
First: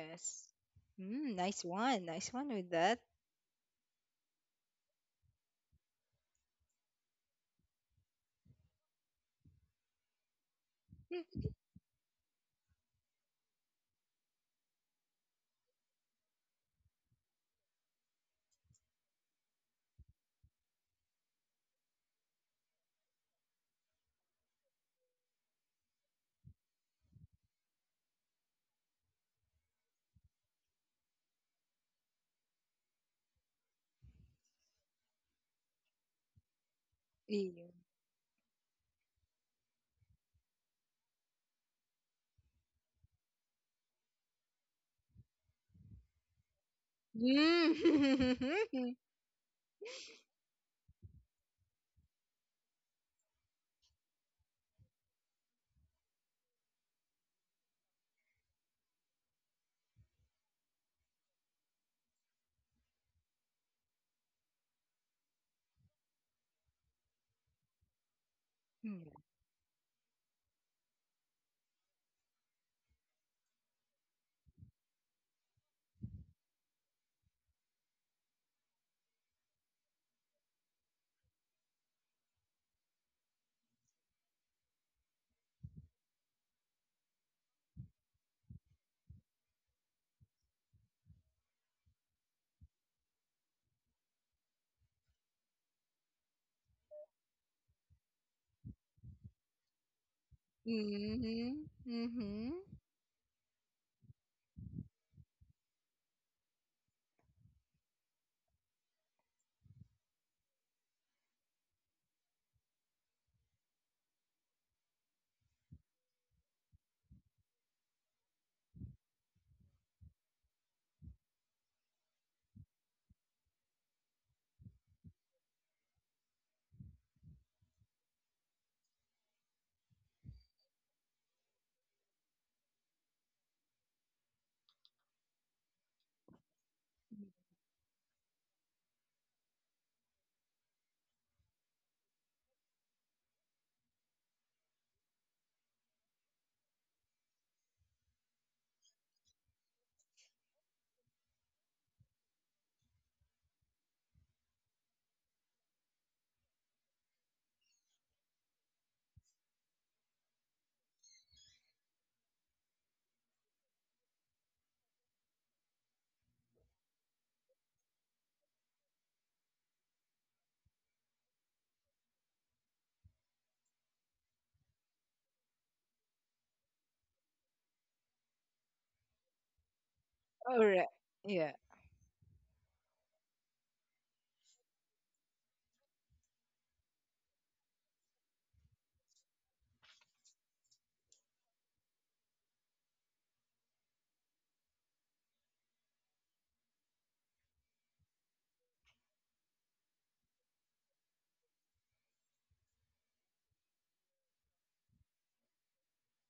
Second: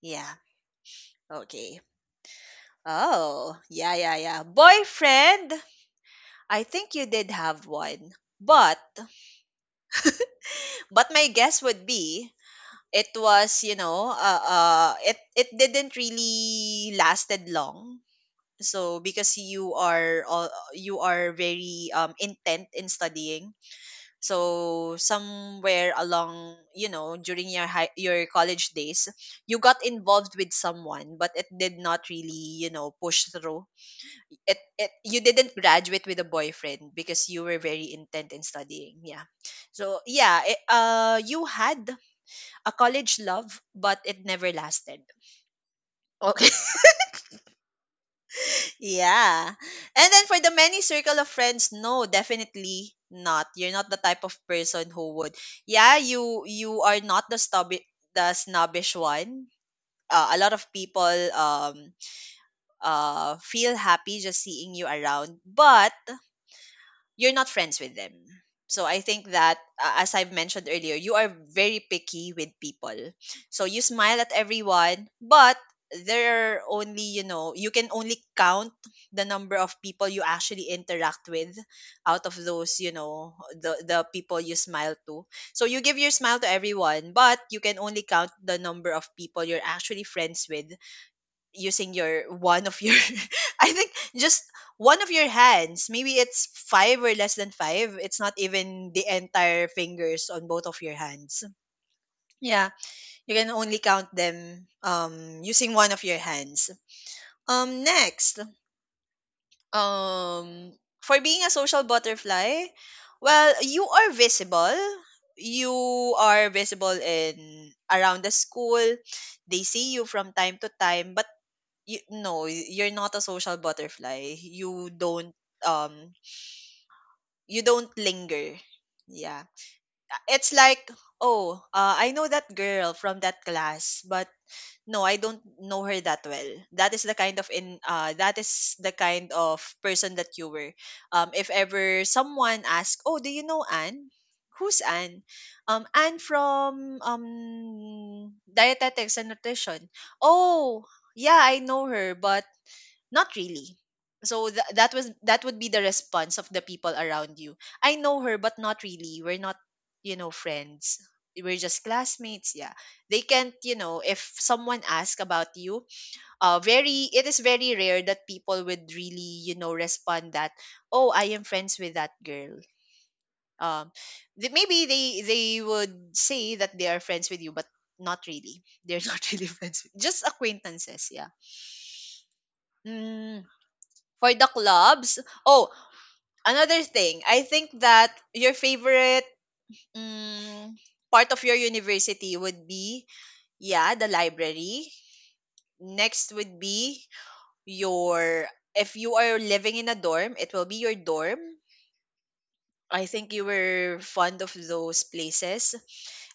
[SPEAKER 1] Yeah.
[SPEAKER 2] Mm, nice
[SPEAKER 1] Okay.
[SPEAKER 2] one. Nice one with that.
[SPEAKER 1] Oh, yeah, yeah, yeah. Boyfriend, I think you did have one. But my
[SPEAKER 2] <laughs>
[SPEAKER 1] guess would be, it was, it didn't really lasted long, so because you are all you are very intent in studying, so somewhere along you know during your your college days you got involved with someone but it did not really you know push through. It you didn't graduate with a boyfriend because you were
[SPEAKER 2] Yeah.
[SPEAKER 1] very intent in studying, yeah, so yeah you had a college love but it never lasted.
[SPEAKER 2] Mm.
[SPEAKER 1] Yeah. And then for the many circle of friends, no, definitely not. You're not the type of person who would. Yeah, you are not the stubby, the snobbish one. A lot of people feel happy just seeing you around, but you're not friends with them. So I think
[SPEAKER 2] <laughs>
[SPEAKER 1] that as I've mentioned earlier, you are very picky with people. So you smile at everyone, but there are only, you know, you can only count the number of people you actually interact with out of those, you know, the people you smile to. So you give your smile to everyone, but you can only count the number of people you're actually friends with using your one of your <laughs> I think just one of your hands. Maybe it's five or less than five. It's not even the entire fingers on both of your hands.
[SPEAKER 2] Mm-hmm. Mm-hmm.
[SPEAKER 1] Yeah, you can only count them using one of your hands. Next, um for being a social butterfly, well, you are visible. You are visible in around the school. They see you from time to time, but no, you're not a social butterfly. You don't um linger. Yeah. It's like, oh, I know that girl from that class, but no, I don't know her that well. That is the kind of in that is the kind of person that you were. If ever someone asks, "Oh, do you know Anne?" Who's Anne? Anne from dietetics and nutrition. Oh, yeah, I know her, but not really. So that would be the response of the people around you. I know her but not really. We're not, you know, friends. We're just classmates, yeah. They can't, you know, if someone asks about you, very it is very rare that people would really, you know, respond that, "Oh, I am friends with that girl." Um maybe they would say that they are friends with you but not really. They're <laughs> not really friends. Just
[SPEAKER 2] All right.
[SPEAKER 1] acquaintances, yeah.
[SPEAKER 2] Yeah.
[SPEAKER 1] Mm. For the clubs, oh, another thing, I think that your favorite, mm, part of your university would be, yeah, the library. Next would be your, if you are living in a dorm, it will be your dorm. I think you were fond of those places,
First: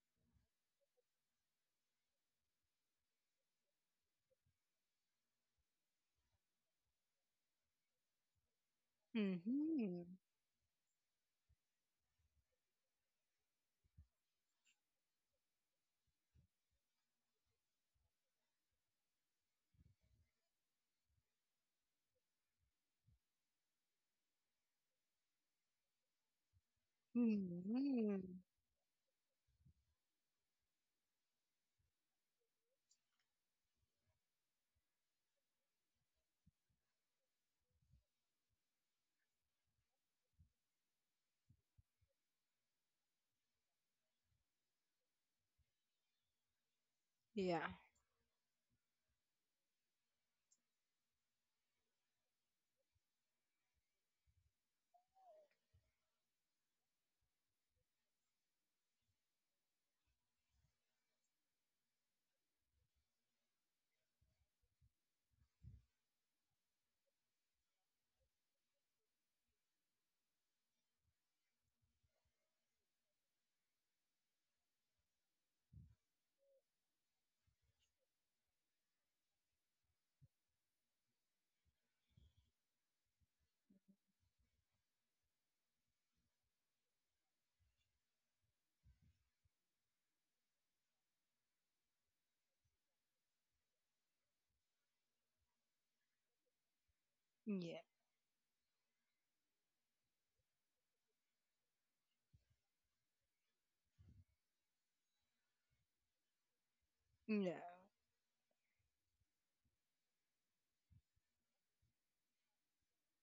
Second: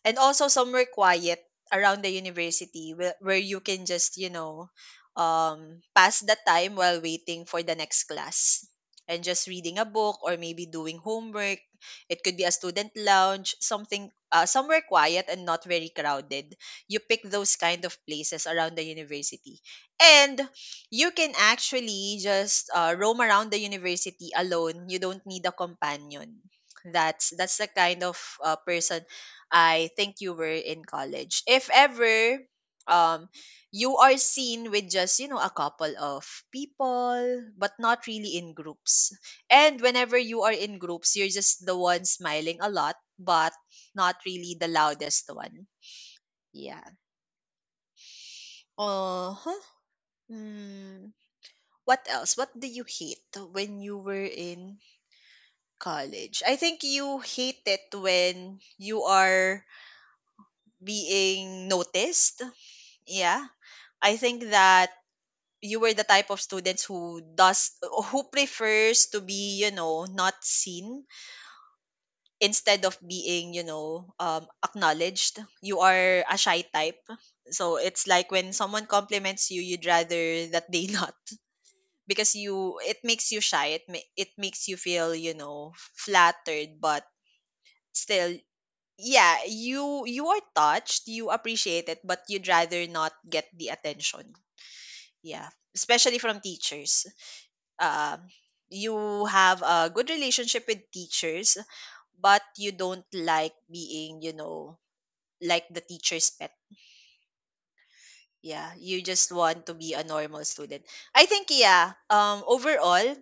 [SPEAKER 1] and also somewhere quiet around the university where you can just you know pass the time while waiting for the next class and just reading a
[SPEAKER 2] Mm-hmm.
[SPEAKER 1] book or maybe doing homework. It could be a student lounge, something somewhere quiet and not very crowded. You pick those kind of places around the university, and you can actually just roam around the university alone. You don't need a companion. That's the kind
[SPEAKER 2] Mm-hmm.
[SPEAKER 1] of person I think you were in college. If ever um you are seen with just, you know, a couple of people, but not really in groups. And whenever you are in groups, you're just the one smiling a lot, but not really the loudest one. Yeah.
[SPEAKER 2] Yeah.
[SPEAKER 1] Uh-huh. Mm. What else? What do you hate when you were in college? I think you hate it when you are being noticed. Yeah. I think that you were the type of students who prefers to be you know not seen instead of being you know acknowledged. You are a shy type, so it's like when someone compliments you you'd rather that they <laughs> not, because you it makes you shy. It makes you feel you know flattered but still, yeah, you are touched, you appreciate it, but you'd rather not get the attention, yeah, especially from teachers.
[SPEAKER 2] Yeah.
[SPEAKER 1] um, you have a good relationship with teachers, but you don't like being, you know, like the teacher's pet.
[SPEAKER 2] Yeah.
[SPEAKER 1] Yeah, you just want to be a normal student. I think yeah. Overall,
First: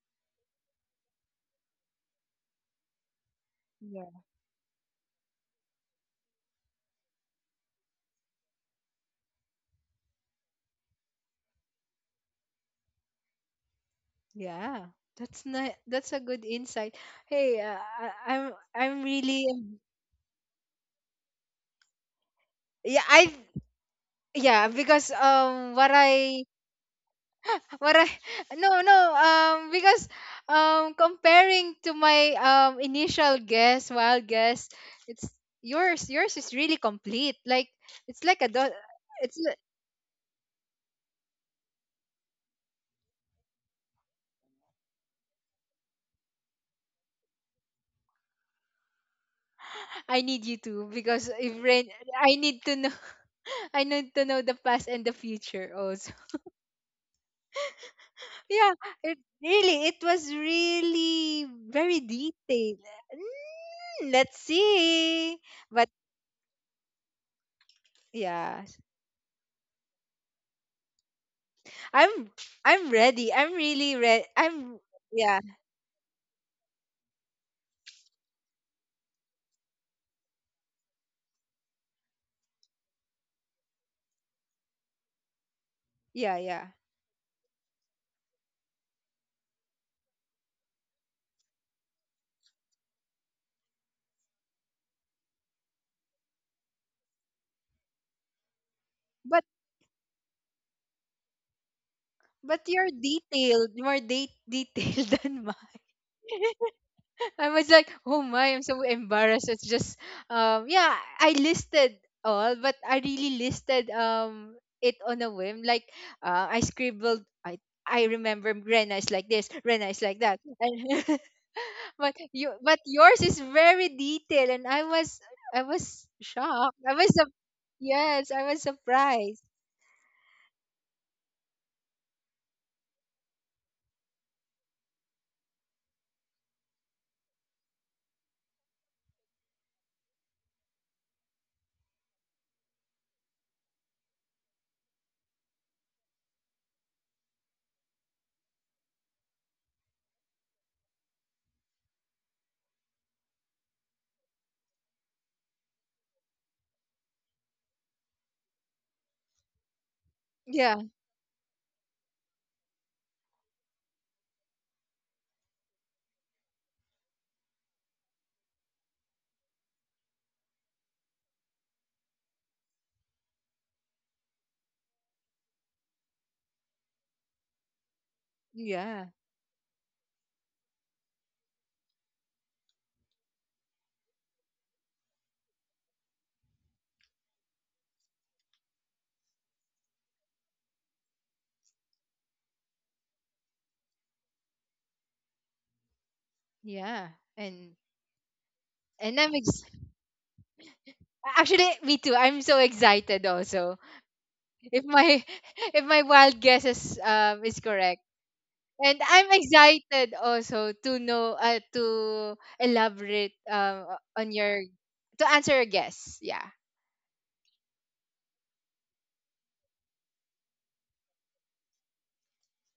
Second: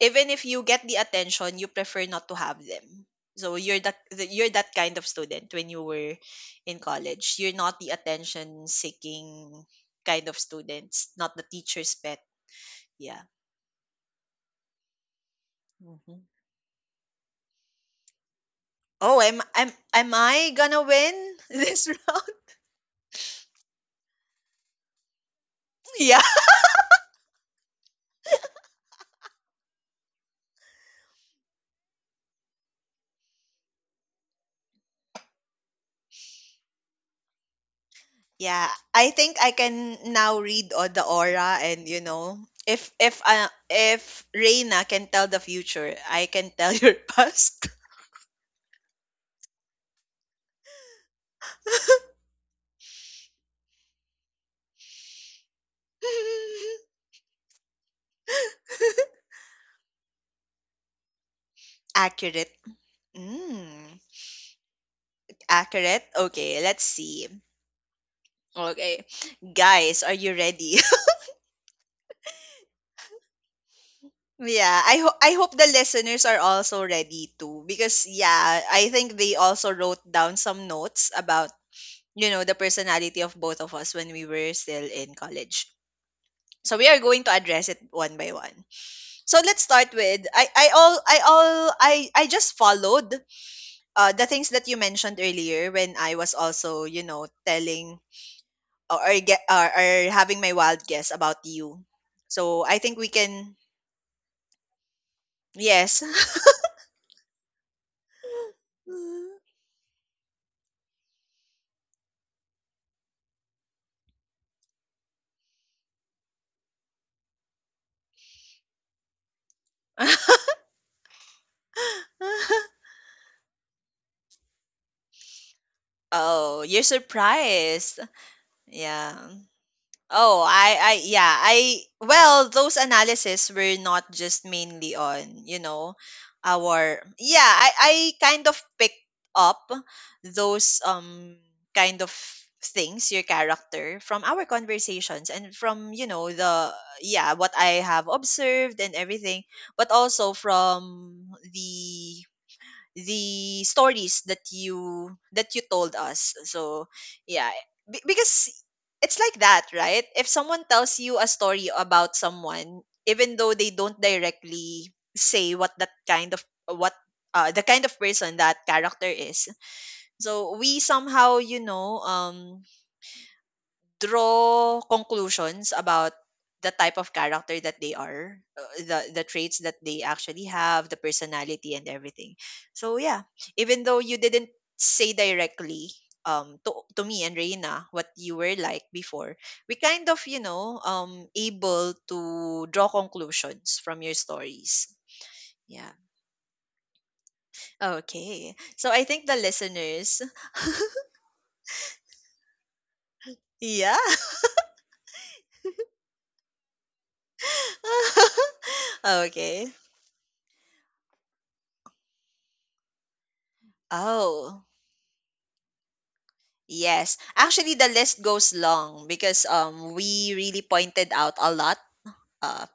[SPEAKER 1] even if you get the attention, you prefer not to have them. So you're
[SPEAKER 2] Yeah.
[SPEAKER 1] you're that kind of student when you were in college. You're not the attention seeking kind of students, not the teacher's pet. Yeah.
[SPEAKER 2] Yeah. That's not that's
[SPEAKER 1] Mm-hmm.
[SPEAKER 2] a good insight. Hey, I'm
[SPEAKER 1] Oh,
[SPEAKER 2] really
[SPEAKER 1] am I gonna win <laughs> this round?
[SPEAKER 2] yeah, I yeah, because what
[SPEAKER 1] Yeah.
[SPEAKER 2] I what I <laughs> no, no, because comparing to my initial guess, wild guess, it's yours is really complete. Like it's like a
[SPEAKER 1] Yeah,
[SPEAKER 2] do-
[SPEAKER 1] I
[SPEAKER 2] it's
[SPEAKER 1] think I can now read all the aura and you know, if Reina can tell the future, I can tell your <laughs> past.
[SPEAKER 2] I need you to because if rain I need to know the past and the future also. <laughs>
[SPEAKER 1] <laughs>
[SPEAKER 2] Yeah, it really it was really very
[SPEAKER 1] Accurate.
[SPEAKER 2] detailed.
[SPEAKER 1] Mm.
[SPEAKER 2] Mm, let's see. But
[SPEAKER 1] Accurate. Okay, let's see.
[SPEAKER 2] yeah,
[SPEAKER 1] Okay. Guys, are you ready?
[SPEAKER 2] I'm I'm ready. I'm really ready.
[SPEAKER 1] <laughs>
[SPEAKER 2] I'm
[SPEAKER 1] yeah, I I
[SPEAKER 2] yeah,
[SPEAKER 1] hope the listeners are also ready too because yeah, I think they also wrote down some notes about you know, the personality of both of us when we were still in college.
[SPEAKER 2] yeah, yeah.
[SPEAKER 1] So we are going to address it one by one. So let's start with I all I just followed the things that you mentioned earlier when I was also, you know, telling
[SPEAKER 2] But
[SPEAKER 1] or having my wild guess about you.
[SPEAKER 2] but
[SPEAKER 1] So I
[SPEAKER 2] you're
[SPEAKER 1] think we can,
[SPEAKER 2] detailed, more de- detailed <laughs> than mine.
[SPEAKER 1] yes.
[SPEAKER 2] I was like, oh my, I'm so
[SPEAKER 1] <laughs>
[SPEAKER 2] embarrassed. It's just, yeah, I listed all, but I really listed it on a whim. Like, I scribbled. I remember Rena is like this, Rena is like
[SPEAKER 1] <laughs>
[SPEAKER 2] that, and <laughs> but you but yours is very detailed, and I was
[SPEAKER 1] oh,
[SPEAKER 2] shocked.
[SPEAKER 1] you're
[SPEAKER 2] I was sup-
[SPEAKER 1] surprised.
[SPEAKER 2] yes, I was
[SPEAKER 1] Yeah.
[SPEAKER 2] surprised.
[SPEAKER 1] Yeah, well, those analysis were not just mainly on, you know, yeah, I kind of picked up those, kind of things, your character from our conversations and from, you know, yeah, what I have observed and everything, but also from the stories that you told us. So yeah, because it's like that right if someone
[SPEAKER 2] Yeah,
[SPEAKER 1] tells you a story about someone, even though they don't directly say what the kind of person that character is, so we somehow you know draw conclusions about the type of character that they are,
[SPEAKER 2] yeah,
[SPEAKER 1] the traits that they actually have, the personality and everything. So yeah, even though you didn't say directly to me and Reina what you were like before, we kind of, able to draw conclusions from your stories. Yeah.
[SPEAKER 2] yeah, and
[SPEAKER 1] Okay. So I
[SPEAKER 2] and
[SPEAKER 1] think
[SPEAKER 2] I'm
[SPEAKER 1] the
[SPEAKER 2] ex-
[SPEAKER 1] listeners,
[SPEAKER 2] actually me too. I'm so excited also.
[SPEAKER 1] yeah.
[SPEAKER 2] If my <laughs> if my wild guesses is correct. And
[SPEAKER 1] <laughs>
[SPEAKER 2] I'm
[SPEAKER 1] Okay.
[SPEAKER 2] excited also to know to elaborate on your
[SPEAKER 1] Oh,
[SPEAKER 2] to answer a guess. Yeah.
[SPEAKER 1] yes. Actually, the list goes long because we really pointed out a lot. Uh,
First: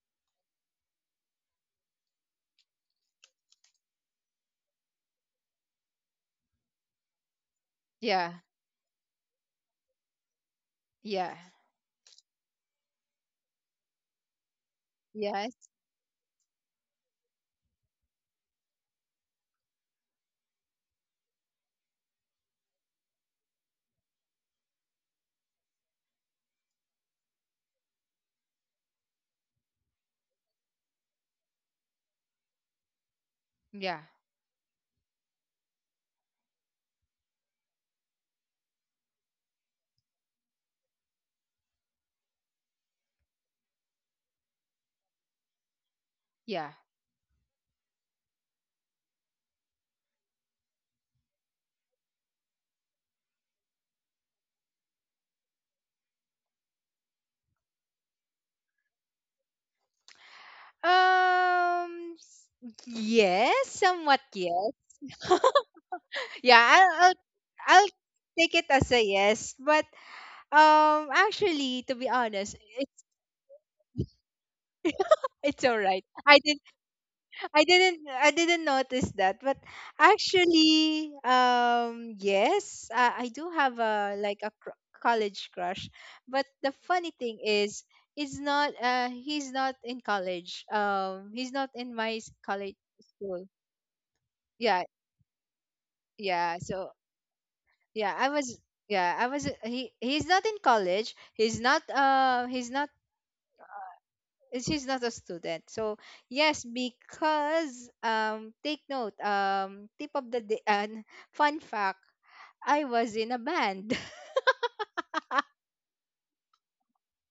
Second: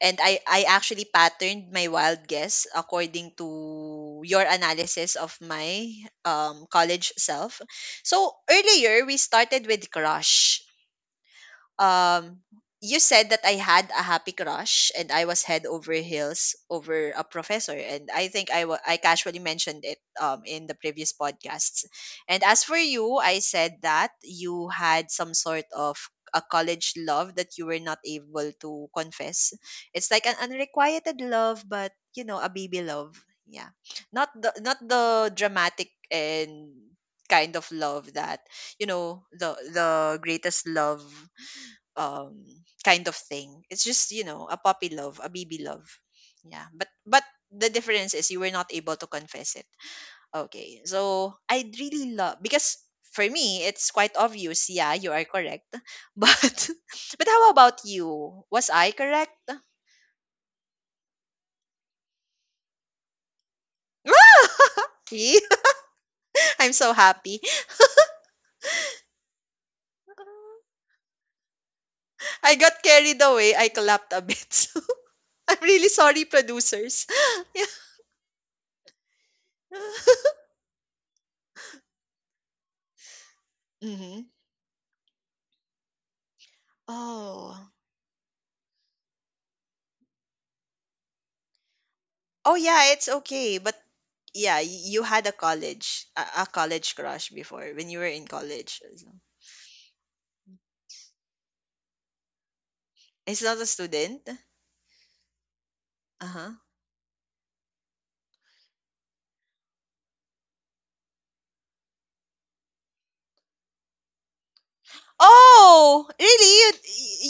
[SPEAKER 1] and I actually patterned my wild guess according to your analysis of my college self. So
[SPEAKER 2] Yeah.
[SPEAKER 1] earlier, we started with crush.
[SPEAKER 2] Yeah.
[SPEAKER 1] um you said that I had a happy crush and I was
[SPEAKER 2] Yes.
[SPEAKER 1] head over heels over a professor, and I think I casually mentioned it in the previous podcasts. And as for you, I said that you had some sort of a college love that you were not able to confess. It's like an unrequited love, but a baby love. Yeah.
[SPEAKER 2] Yeah.
[SPEAKER 1] Not the dramatic and kind of love that the greatest love um, kind of thing. It's just a puppy love, a baby love. Yeah,
[SPEAKER 2] Yeah.
[SPEAKER 1] but the difference is you were not able to confess it. Okay, so I really love because for me it's quite obvious. Yeah, you are correct, <laughs> but how about you? Was I correct?
[SPEAKER 2] S- yes, somewhat yes.
[SPEAKER 1] <laughs> See?
[SPEAKER 2] <laughs>
[SPEAKER 1] <laughs>
[SPEAKER 2] Yeah,
[SPEAKER 1] I'm
[SPEAKER 2] I'll,
[SPEAKER 1] so
[SPEAKER 2] I'll
[SPEAKER 1] happy.
[SPEAKER 2] I'll take it as a yes, but actually to be honest,
[SPEAKER 1] I got
[SPEAKER 2] it's
[SPEAKER 1] carried away. I collapsed a bit. <laughs> So
[SPEAKER 2] <laughs>
[SPEAKER 1] I'm
[SPEAKER 2] it's all
[SPEAKER 1] really
[SPEAKER 2] right.
[SPEAKER 1] sorry,
[SPEAKER 2] I
[SPEAKER 1] producers. <laughs>
[SPEAKER 2] I
[SPEAKER 1] Yeah.
[SPEAKER 2] didn't notice that, but actually, yes, I do have
[SPEAKER 1] <laughs>
[SPEAKER 2] a
[SPEAKER 1] Hmm.
[SPEAKER 2] like a college crush. But the funny thing
[SPEAKER 1] Oh.
[SPEAKER 2] is, it's not. He's not in college. He's not in my
[SPEAKER 1] Oh
[SPEAKER 2] college
[SPEAKER 1] yeah, it's
[SPEAKER 2] school.
[SPEAKER 1] okay. But yeah,
[SPEAKER 2] Yeah,
[SPEAKER 1] you had a
[SPEAKER 2] yeah. So
[SPEAKER 1] college crush before when you were
[SPEAKER 2] yeah,
[SPEAKER 1] in
[SPEAKER 2] I was.
[SPEAKER 1] college. So.
[SPEAKER 2] Yeah, I was. He's not in college. He's not. He's not
[SPEAKER 1] It's not a student.
[SPEAKER 2] she's not a student, so
[SPEAKER 1] Uh huh.
[SPEAKER 2] yes, because take note, tip of the day, fun fact, I was in a band. <laughs>
[SPEAKER 1] Oh, really? You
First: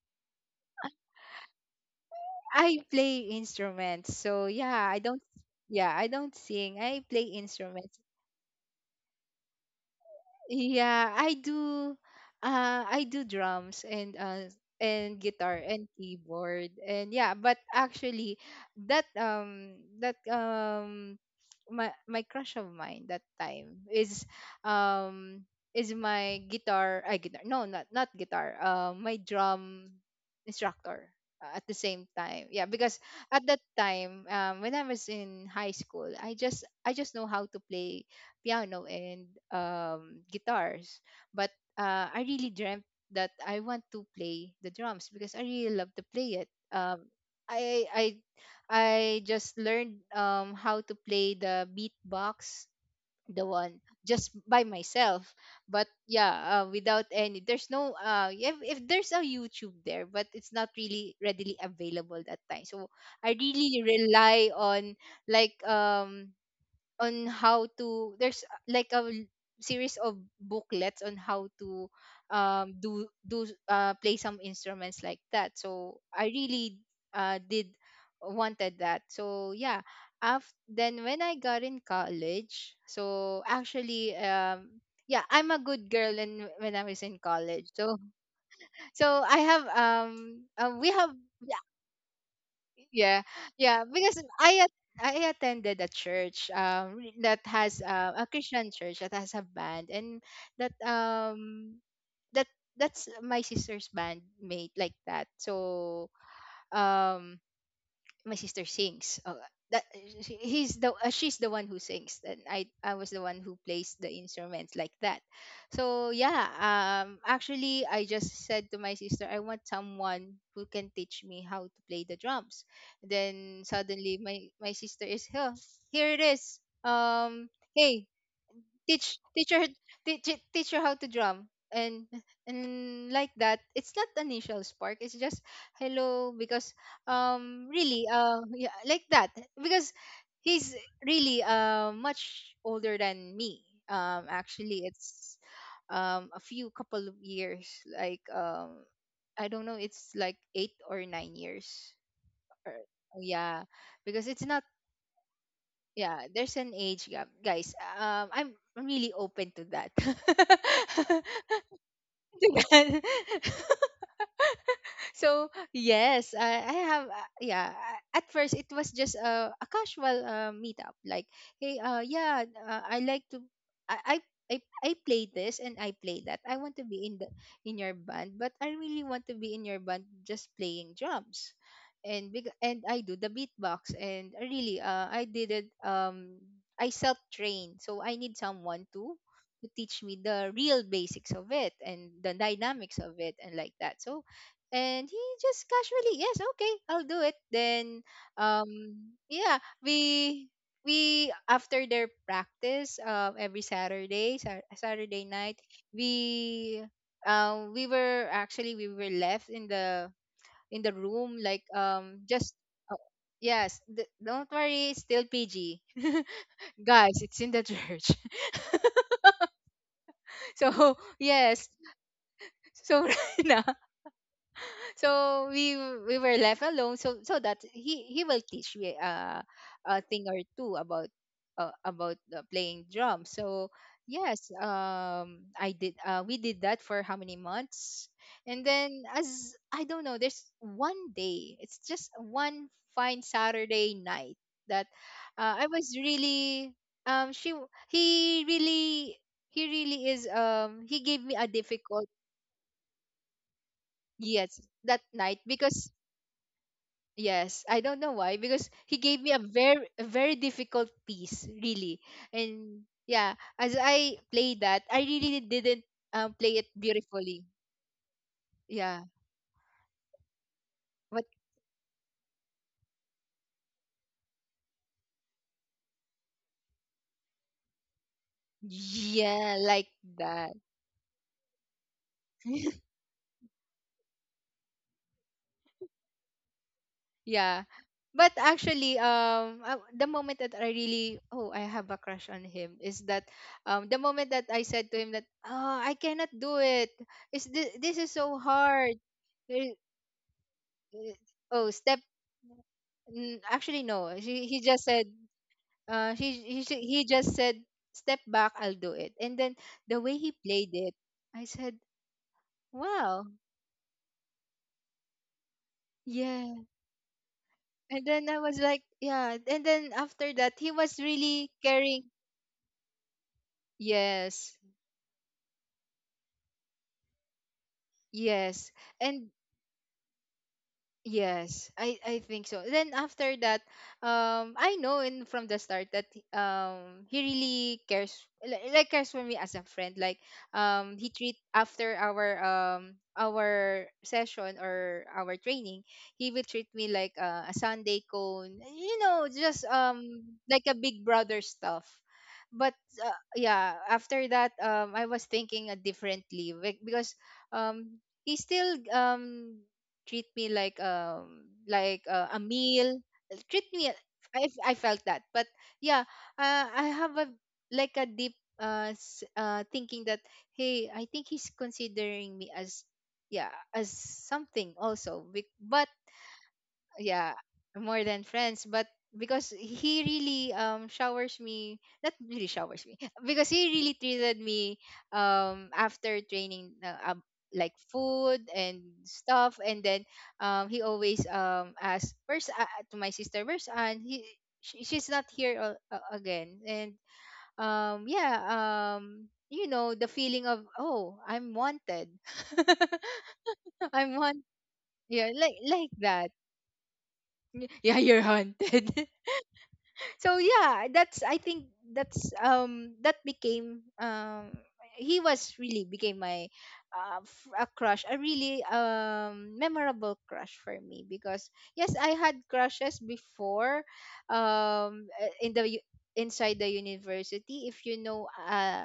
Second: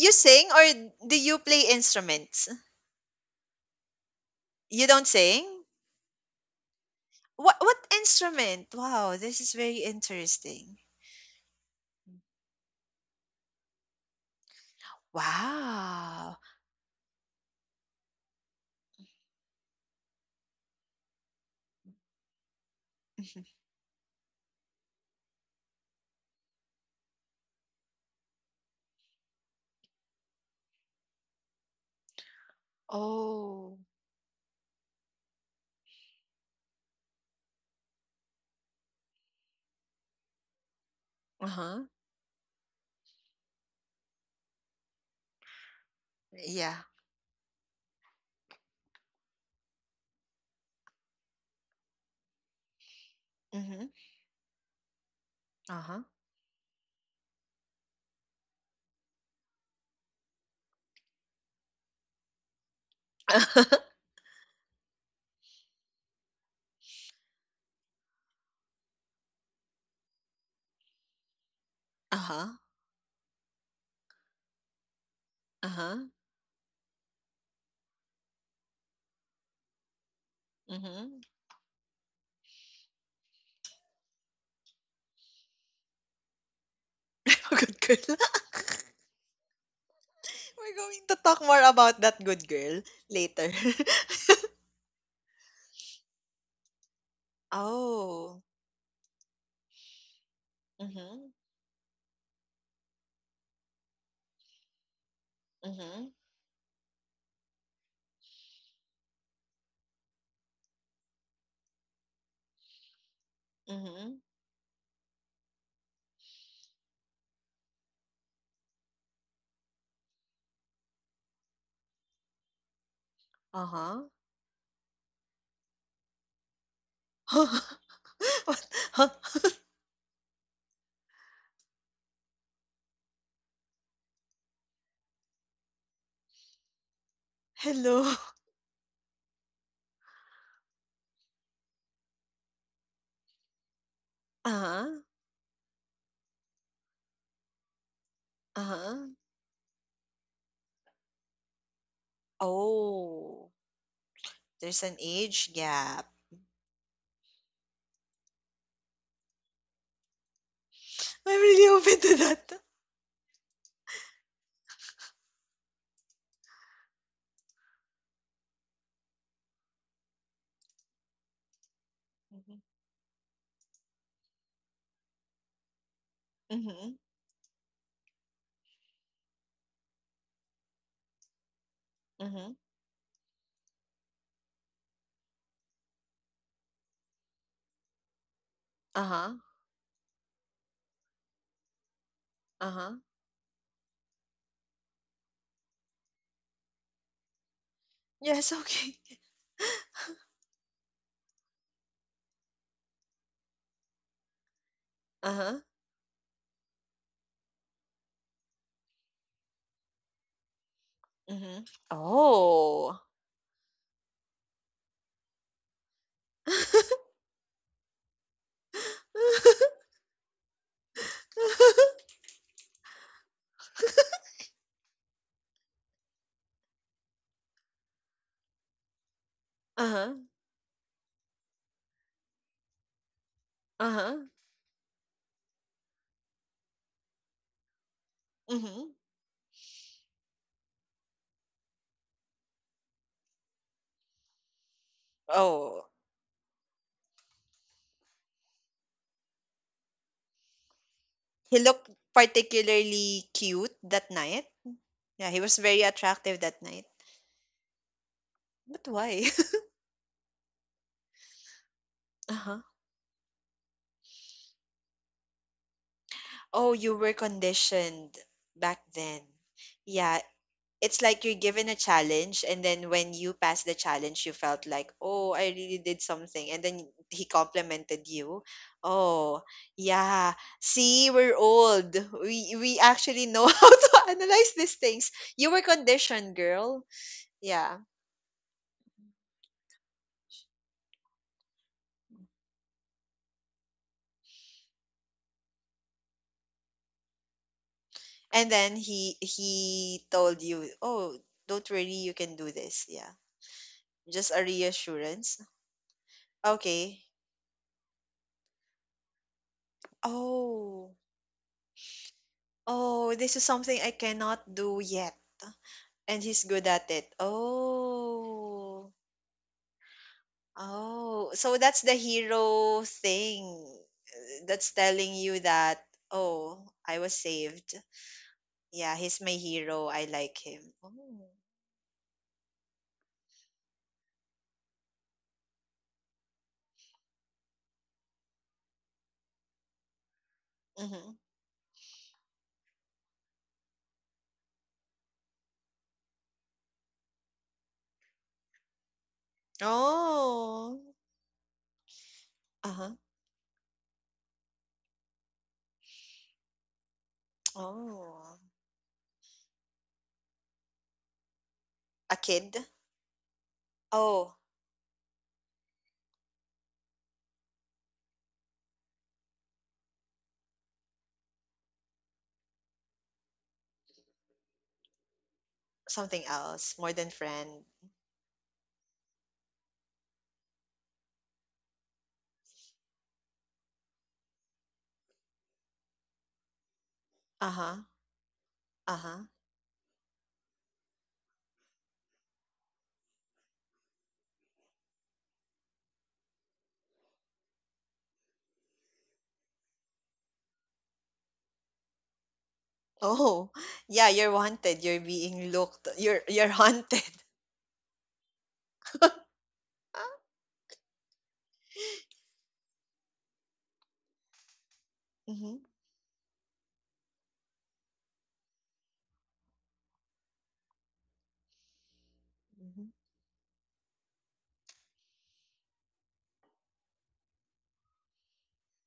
[SPEAKER 1] you sing, or do you play instruments?
[SPEAKER 2] I play instruments, so
[SPEAKER 1] You
[SPEAKER 2] yeah, I
[SPEAKER 1] don't
[SPEAKER 2] don't.
[SPEAKER 1] sing.
[SPEAKER 2] Yeah, I don't sing, I play
[SPEAKER 1] What
[SPEAKER 2] instruments.
[SPEAKER 1] instrument? Wow, this is very interesting.
[SPEAKER 2] Yeah, I do. I do drums and guitar and
[SPEAKER 1] Wow.
[SPEAKER 2] keyboard, and yeah. But actually, that that my crush of mine that time um is my guitar, I guitar, no, not not guitar, my drum instructor at the same time, yeah, because at that
[SPEAKER 1] Oh.
[SPEAKER 2] time, when I was in high school, I just know how to play piano and guitars.
[SPEAKER 1] Uh
[SPEAKER 2] But
[SPEAKER 1] huh.
[SPEAKER 2] I really dreamt that I want to play the drums because I really love to play it.
[SPEAKER 1] Yeah.
[SPEAKER 2] I I just learned how to play the beatbox, the one,
[SPEAKER 1] Mhm.
[SPEAKER 2] just by myself.
[SPEAKER 1] Uh
[SPEAKER 2] But
[SPEAKER 1] huh.
[SPEAKER 2] yeah, without any, there's no if there's a YouTube there, but it's not really readily available that time. So I
[SPEAKER 1] Uh huh.
[SPEAKER 2] really rely on like on how to there's like a series of booklets on how to
[SPEAKER 1] Uh huh. <laughs>
[SPEAKER 2] do play some instruments like that,
[SPEAKER 1] Uh
[SPEAKER 2] so
[SPEAKER 1] huh.
[SPEAKER 2] I really did wanted that, so yeah, after then when
[SPEAKER 1] Mhm.
[SPEAKER 2] I got in college, so actually yeah, I'm a good girl, and when I was in
[SPEAKER 1] <laughs>
[SPEAKER 2] college,
[SPEAKER 1] Good
[SPEAKER 2] so
[SPEAKER 1] girl. <laughs>
[SPEAKER 2] I have
[SPEAKER 1] We're
[SPEAKER 2] we
[SPEAKER 1] going
[SPEAKER 2] have
[SPEAKER 1] to talk more about that good girl
[SPEAKER 2] yeah,
[SPEAKER 1] later.
[SPEAKER 2] yeah, because I I attended a church that
[SPEAKER 1] <laughs>
[SPEAKER 2] has a
[SPEAKER 1] Oh.
[SPEAKER 2] Christian church that has a band, and that
[SPEAKER 1] Mhm.
[SPEAKER 2] um that that's my sister's band mate, like that. So
[SPEAKER 1] Mhm.
[SPEAKER 2] um my sister sings. Oh, that he's the she's the one who sings, and I was the one who plays the
[SPEAKER 1] Mhm.
[SPEAKER 2] instruments, like that. So yeah, actually I just said to my sister, I want someone who can teach me how to play the drums. Then
[SPEAKER 1] Uh-huh.
[SPEAKER 2] suddenly my sister is here. Here it is.
[SPEAKER 1] <laughs>
[SPEAKER 2] Hey,
[SPEAKER 1] What- huh?
[SPEAKER 2] teach her, teach her how to drum, and and like that, it's not initial spark, it's just hello, because really
[SPEAKER 1] Hello.
[SPEAKER 2] yeah, like that, because he's really much older than me. Actually
[SPEAKER 1] Uh-huh.
[SPEAKER 2] it's a few, couple of years, like,
[SPEAKER 1] Uh-huh.
[SPEAKER 2] I don't know, it's like 8 or 9 years or,
[SPEAKER 1] Oh.
[SPEAKER 2] yeah, because it's not.
[SPEAKER 1] There's an age gap.
[SPEAKER 2] Yeah, there's an age gap, guys. I'm really open to that. <laughs>
[SPEAKER 1] I'm really open to
[SPEAKER 2] To
[SPEAKER 1] that.
[SPEAKER 2] that. <laughs> So yes, I have yeah, at first it was just a casual meetup, like hey, yeah,
[SPEAKER 1] Mhm.
[SPEAKER 2] I like to I, I i I play this and I play that, I want to
[SPEAKER 1] Mhm.
[SPEAKER 2] be in the in your band, but I really want to be in your band just playing drums and big,
[SPEAKER 1] Mhm.
[SPEAKER 2] and I do the beatbox, and I really I did it I self trained, so I need someone
[SPEAKER 1] Uh-huh.
[SPEAKER 2] to teach me the real basics of it and the
[SPEAKER 1] Uh-huh.
[SPEAKER 2] dynamics of it and like that, so and he just casually yes, okay, I'll do it then.
[SPEAKER 1] Yes,
[SPEAKER 2] um
[SPEAKER 1] okay. <laughs>
[SPEAKER 2] yeah, we after their practice every saturday saturday night,
[SPEAKER 1] Uh-huh.
[SPEAKER 2] we we were actually we were left in the room, like
[SPEAKER 1] Mhm.
[SPEAKER 2] just uh,
[SPEAKER 1] Oh.
[SPEAKER 2] yes, don't worry, it's still PG. <laughs>
[SPEAKER 1] <laughs>
[SPEAKER 2] Guys, it's in the church. <laughs> So yes, so <laughs> right now, so we were left alone so so that he will teach me a
[SPEAKER 1] Uh-huh.
[SPEAKER 2] thing or two about playing drums. So
[SPEAKER 1] Uh-huh.
[SPEAKER 2] yes, I did, we did that for how many months, and
[SPEAKER 1] Mhm.
[SPEAKER 2] then as I don't know, there's one day, it's just one fine saturday night that I
[SPEAKER 1] Oh.
[SPEAKER 2] was really he really he really is he gave me a
[SPEAKER 1] He looked
[SPEAKER 2] difficult
[SPEAKER 1] particularly cute that night.
[SPEAKER 2] yes that
[SPEAKER 1] Yeah,
[SPEAKER 2] night,
[SPEAKER 1] he was very
[SPEAKER 2] because
[SPEAKER 1] attractive that night.
[SPEAKER 2] yes, I don't know why, because
[SPEAKER 1] But
[SPEAKER 2] he gave
[SPEAKER 1] why?
[SPEAKER 2] me a
[SPEAKER 1] <laughs>
[SPEAKER 2] very difficult piece, really.
[SPEAKER 1] Uh-huh.
[SPEAKER 2] And yeah, as I played that, I really didn't play it
[SPEAKER 1] Oh, you were
[SPEAKER 2] beautifully.
[SPEAKER 1] conditioned back
[SPEAKER 2] Yeah,
[SPEAKER 1] then. Yeah, it's like
[SPEAKER 2] but
[SPEAKER 1] you're given a challenge, and then when you pass the challenge, you felt like, oh, I really did something. And then he complimented you. Oh,
[SPEAKER 2] yeah, like
[SPEAKER 1] yeah.
[SPEAKER 2] that.
[SPEAKER 1] See, we're old. We
[SPEAKER 2] <laughs>
[SPEAKER 1] actually know <laughs> how to analyze these things. You were conditioned, girl.
[SPEAKER 2] Yeah.
[SPEAKER 1] Yeah.
[SPEAKER 2] But actually, the moment that I really, oh, I have a crush on him is that, the moment that I said to him that, oh, I cannot do it. Is this this is so
[SPEAKER 1] And then
[SPEAKER 2] hard?
[SPEAKER 1] he
[SPEAKER 2] Eh,
[SPEAKER 1] he told you,
[SPEAKER 2] uh,
[SPEAKER 1] "Oh, don't
[SPEAKER 2] oh,
[SPEAKER 1] worry,
[SPEAKER 2] step
[SPEAKER 1] you can do this." Yeah.
[SPEAKER 2] actually no,
[SPEAKER 1] Just a
[SPEAKER 2] she he just said
[SPEAKER 1] reassurance. Okay.
[SPEAKER 2] he just said step back, I'll do it, and then the way he played
[SPEAKER 1] Oh.
[SPEAKER 2] it I said
[SPEAKER 1] Oh,
[SPEAKER 2] wow.
[SPEAKER 1] this is something I cannot do yet. And he's
[SPEAKER 2] Yeah,
[SPEAKER 1] good at it.
[SPEAKER 2] and then I was like
[SPEAKER 1] Oh.
[SPEAKER 2] yeah, and then after that he was
[SPEAKER 1] Oh.
[SPEAKER 2] really
[SPEAKER 1] So that's the
[SPEAKER 2] caring.
[SPEAKER 1] hero thing,
[SPEAKER 2] Yes.
[SPEAKER 1] that's telling you that, "Oh, I was saved.
[SPEAKER 2] Yes.
[SPEAKER 1] Yeah, he's my
[SPEAKER 2] And
[SPEAKER 1] hero. I like him." Oh.
[SPEAKER 2] yes, I think so. Then after that, I know in from the start that he really cares, like cares for me as a friend. Like he
[SPEAKER 1] Mm-hmm.
[SPEAKER 2] treat after our session or our training, he will treat me like a Sunday cone. You know, just like
[SPEAKER 1] Oh.
[SPEAKER 2] a big brother stuff. But
[SPEAKER 1] Uh-huh.
[SPEAKER 2] yeah, after that, I was thinking differently because
[SPEAKER 1] Oh.
[SPEAKER 2] he still treat me like
[SPEAKER 1] A
[SPEAKER 2] a
[SPEAKER 1] kid.
[SPEAKER 2] meal, treat me
[SPEAKER 1] Oh,
[SPEAKER 2] I felt that, but yeah, I have a like a deep thinking that hey, I think he's considering me as yeah as something also. But
[SPEAKER 1] something else, more than
[SPEAKER 2] yeah,
[SPEAKER 1] friend.
[SPEAKER 2] more than friends, but because he really showers me, not really showers me <laughs> because he really treated me after training like
[SPEAKER 1] Uh-huh.
[SPEAKER 2] food and
[SPEAKER 1] Uh-huh.
[SPEAKER 2] stuff, and then he always asks where's to my sister, where's, and he she, she's not here again, and yeah, you know, the feeling of oh, I'm wanted. <laughs>
[SPEAKER 1] Oh, <laughs> yeah,
[SPEAKER 2] i'm
[SPEAKER 1] you're
[SPEAKER 2] want
[SPEAKER 1] wanted. You're
[SPEAKER 2] yeah,
[SPEAKER 1] being looked.
[SPEAKER 2] like
[SPEAKER 1] You're
[SPEAKER 2] that.
[SPEAKER 1] you're haunted.
[SPEAKER 2] Yeah, you're haunted. <laughs>
[SPEAKER 1] <laughs>
[SPEAKER 2] So yeah, that's I think that's that became he
[SPEAKER 1] Mm-hmm.
[SPEAKER 2] was really became my a crush, a really memorable crush for me, because yes, I had
[SPEAKER 1] Mm-hmm.
[SPEAKER 2] crushes before, in the inside the university, if you know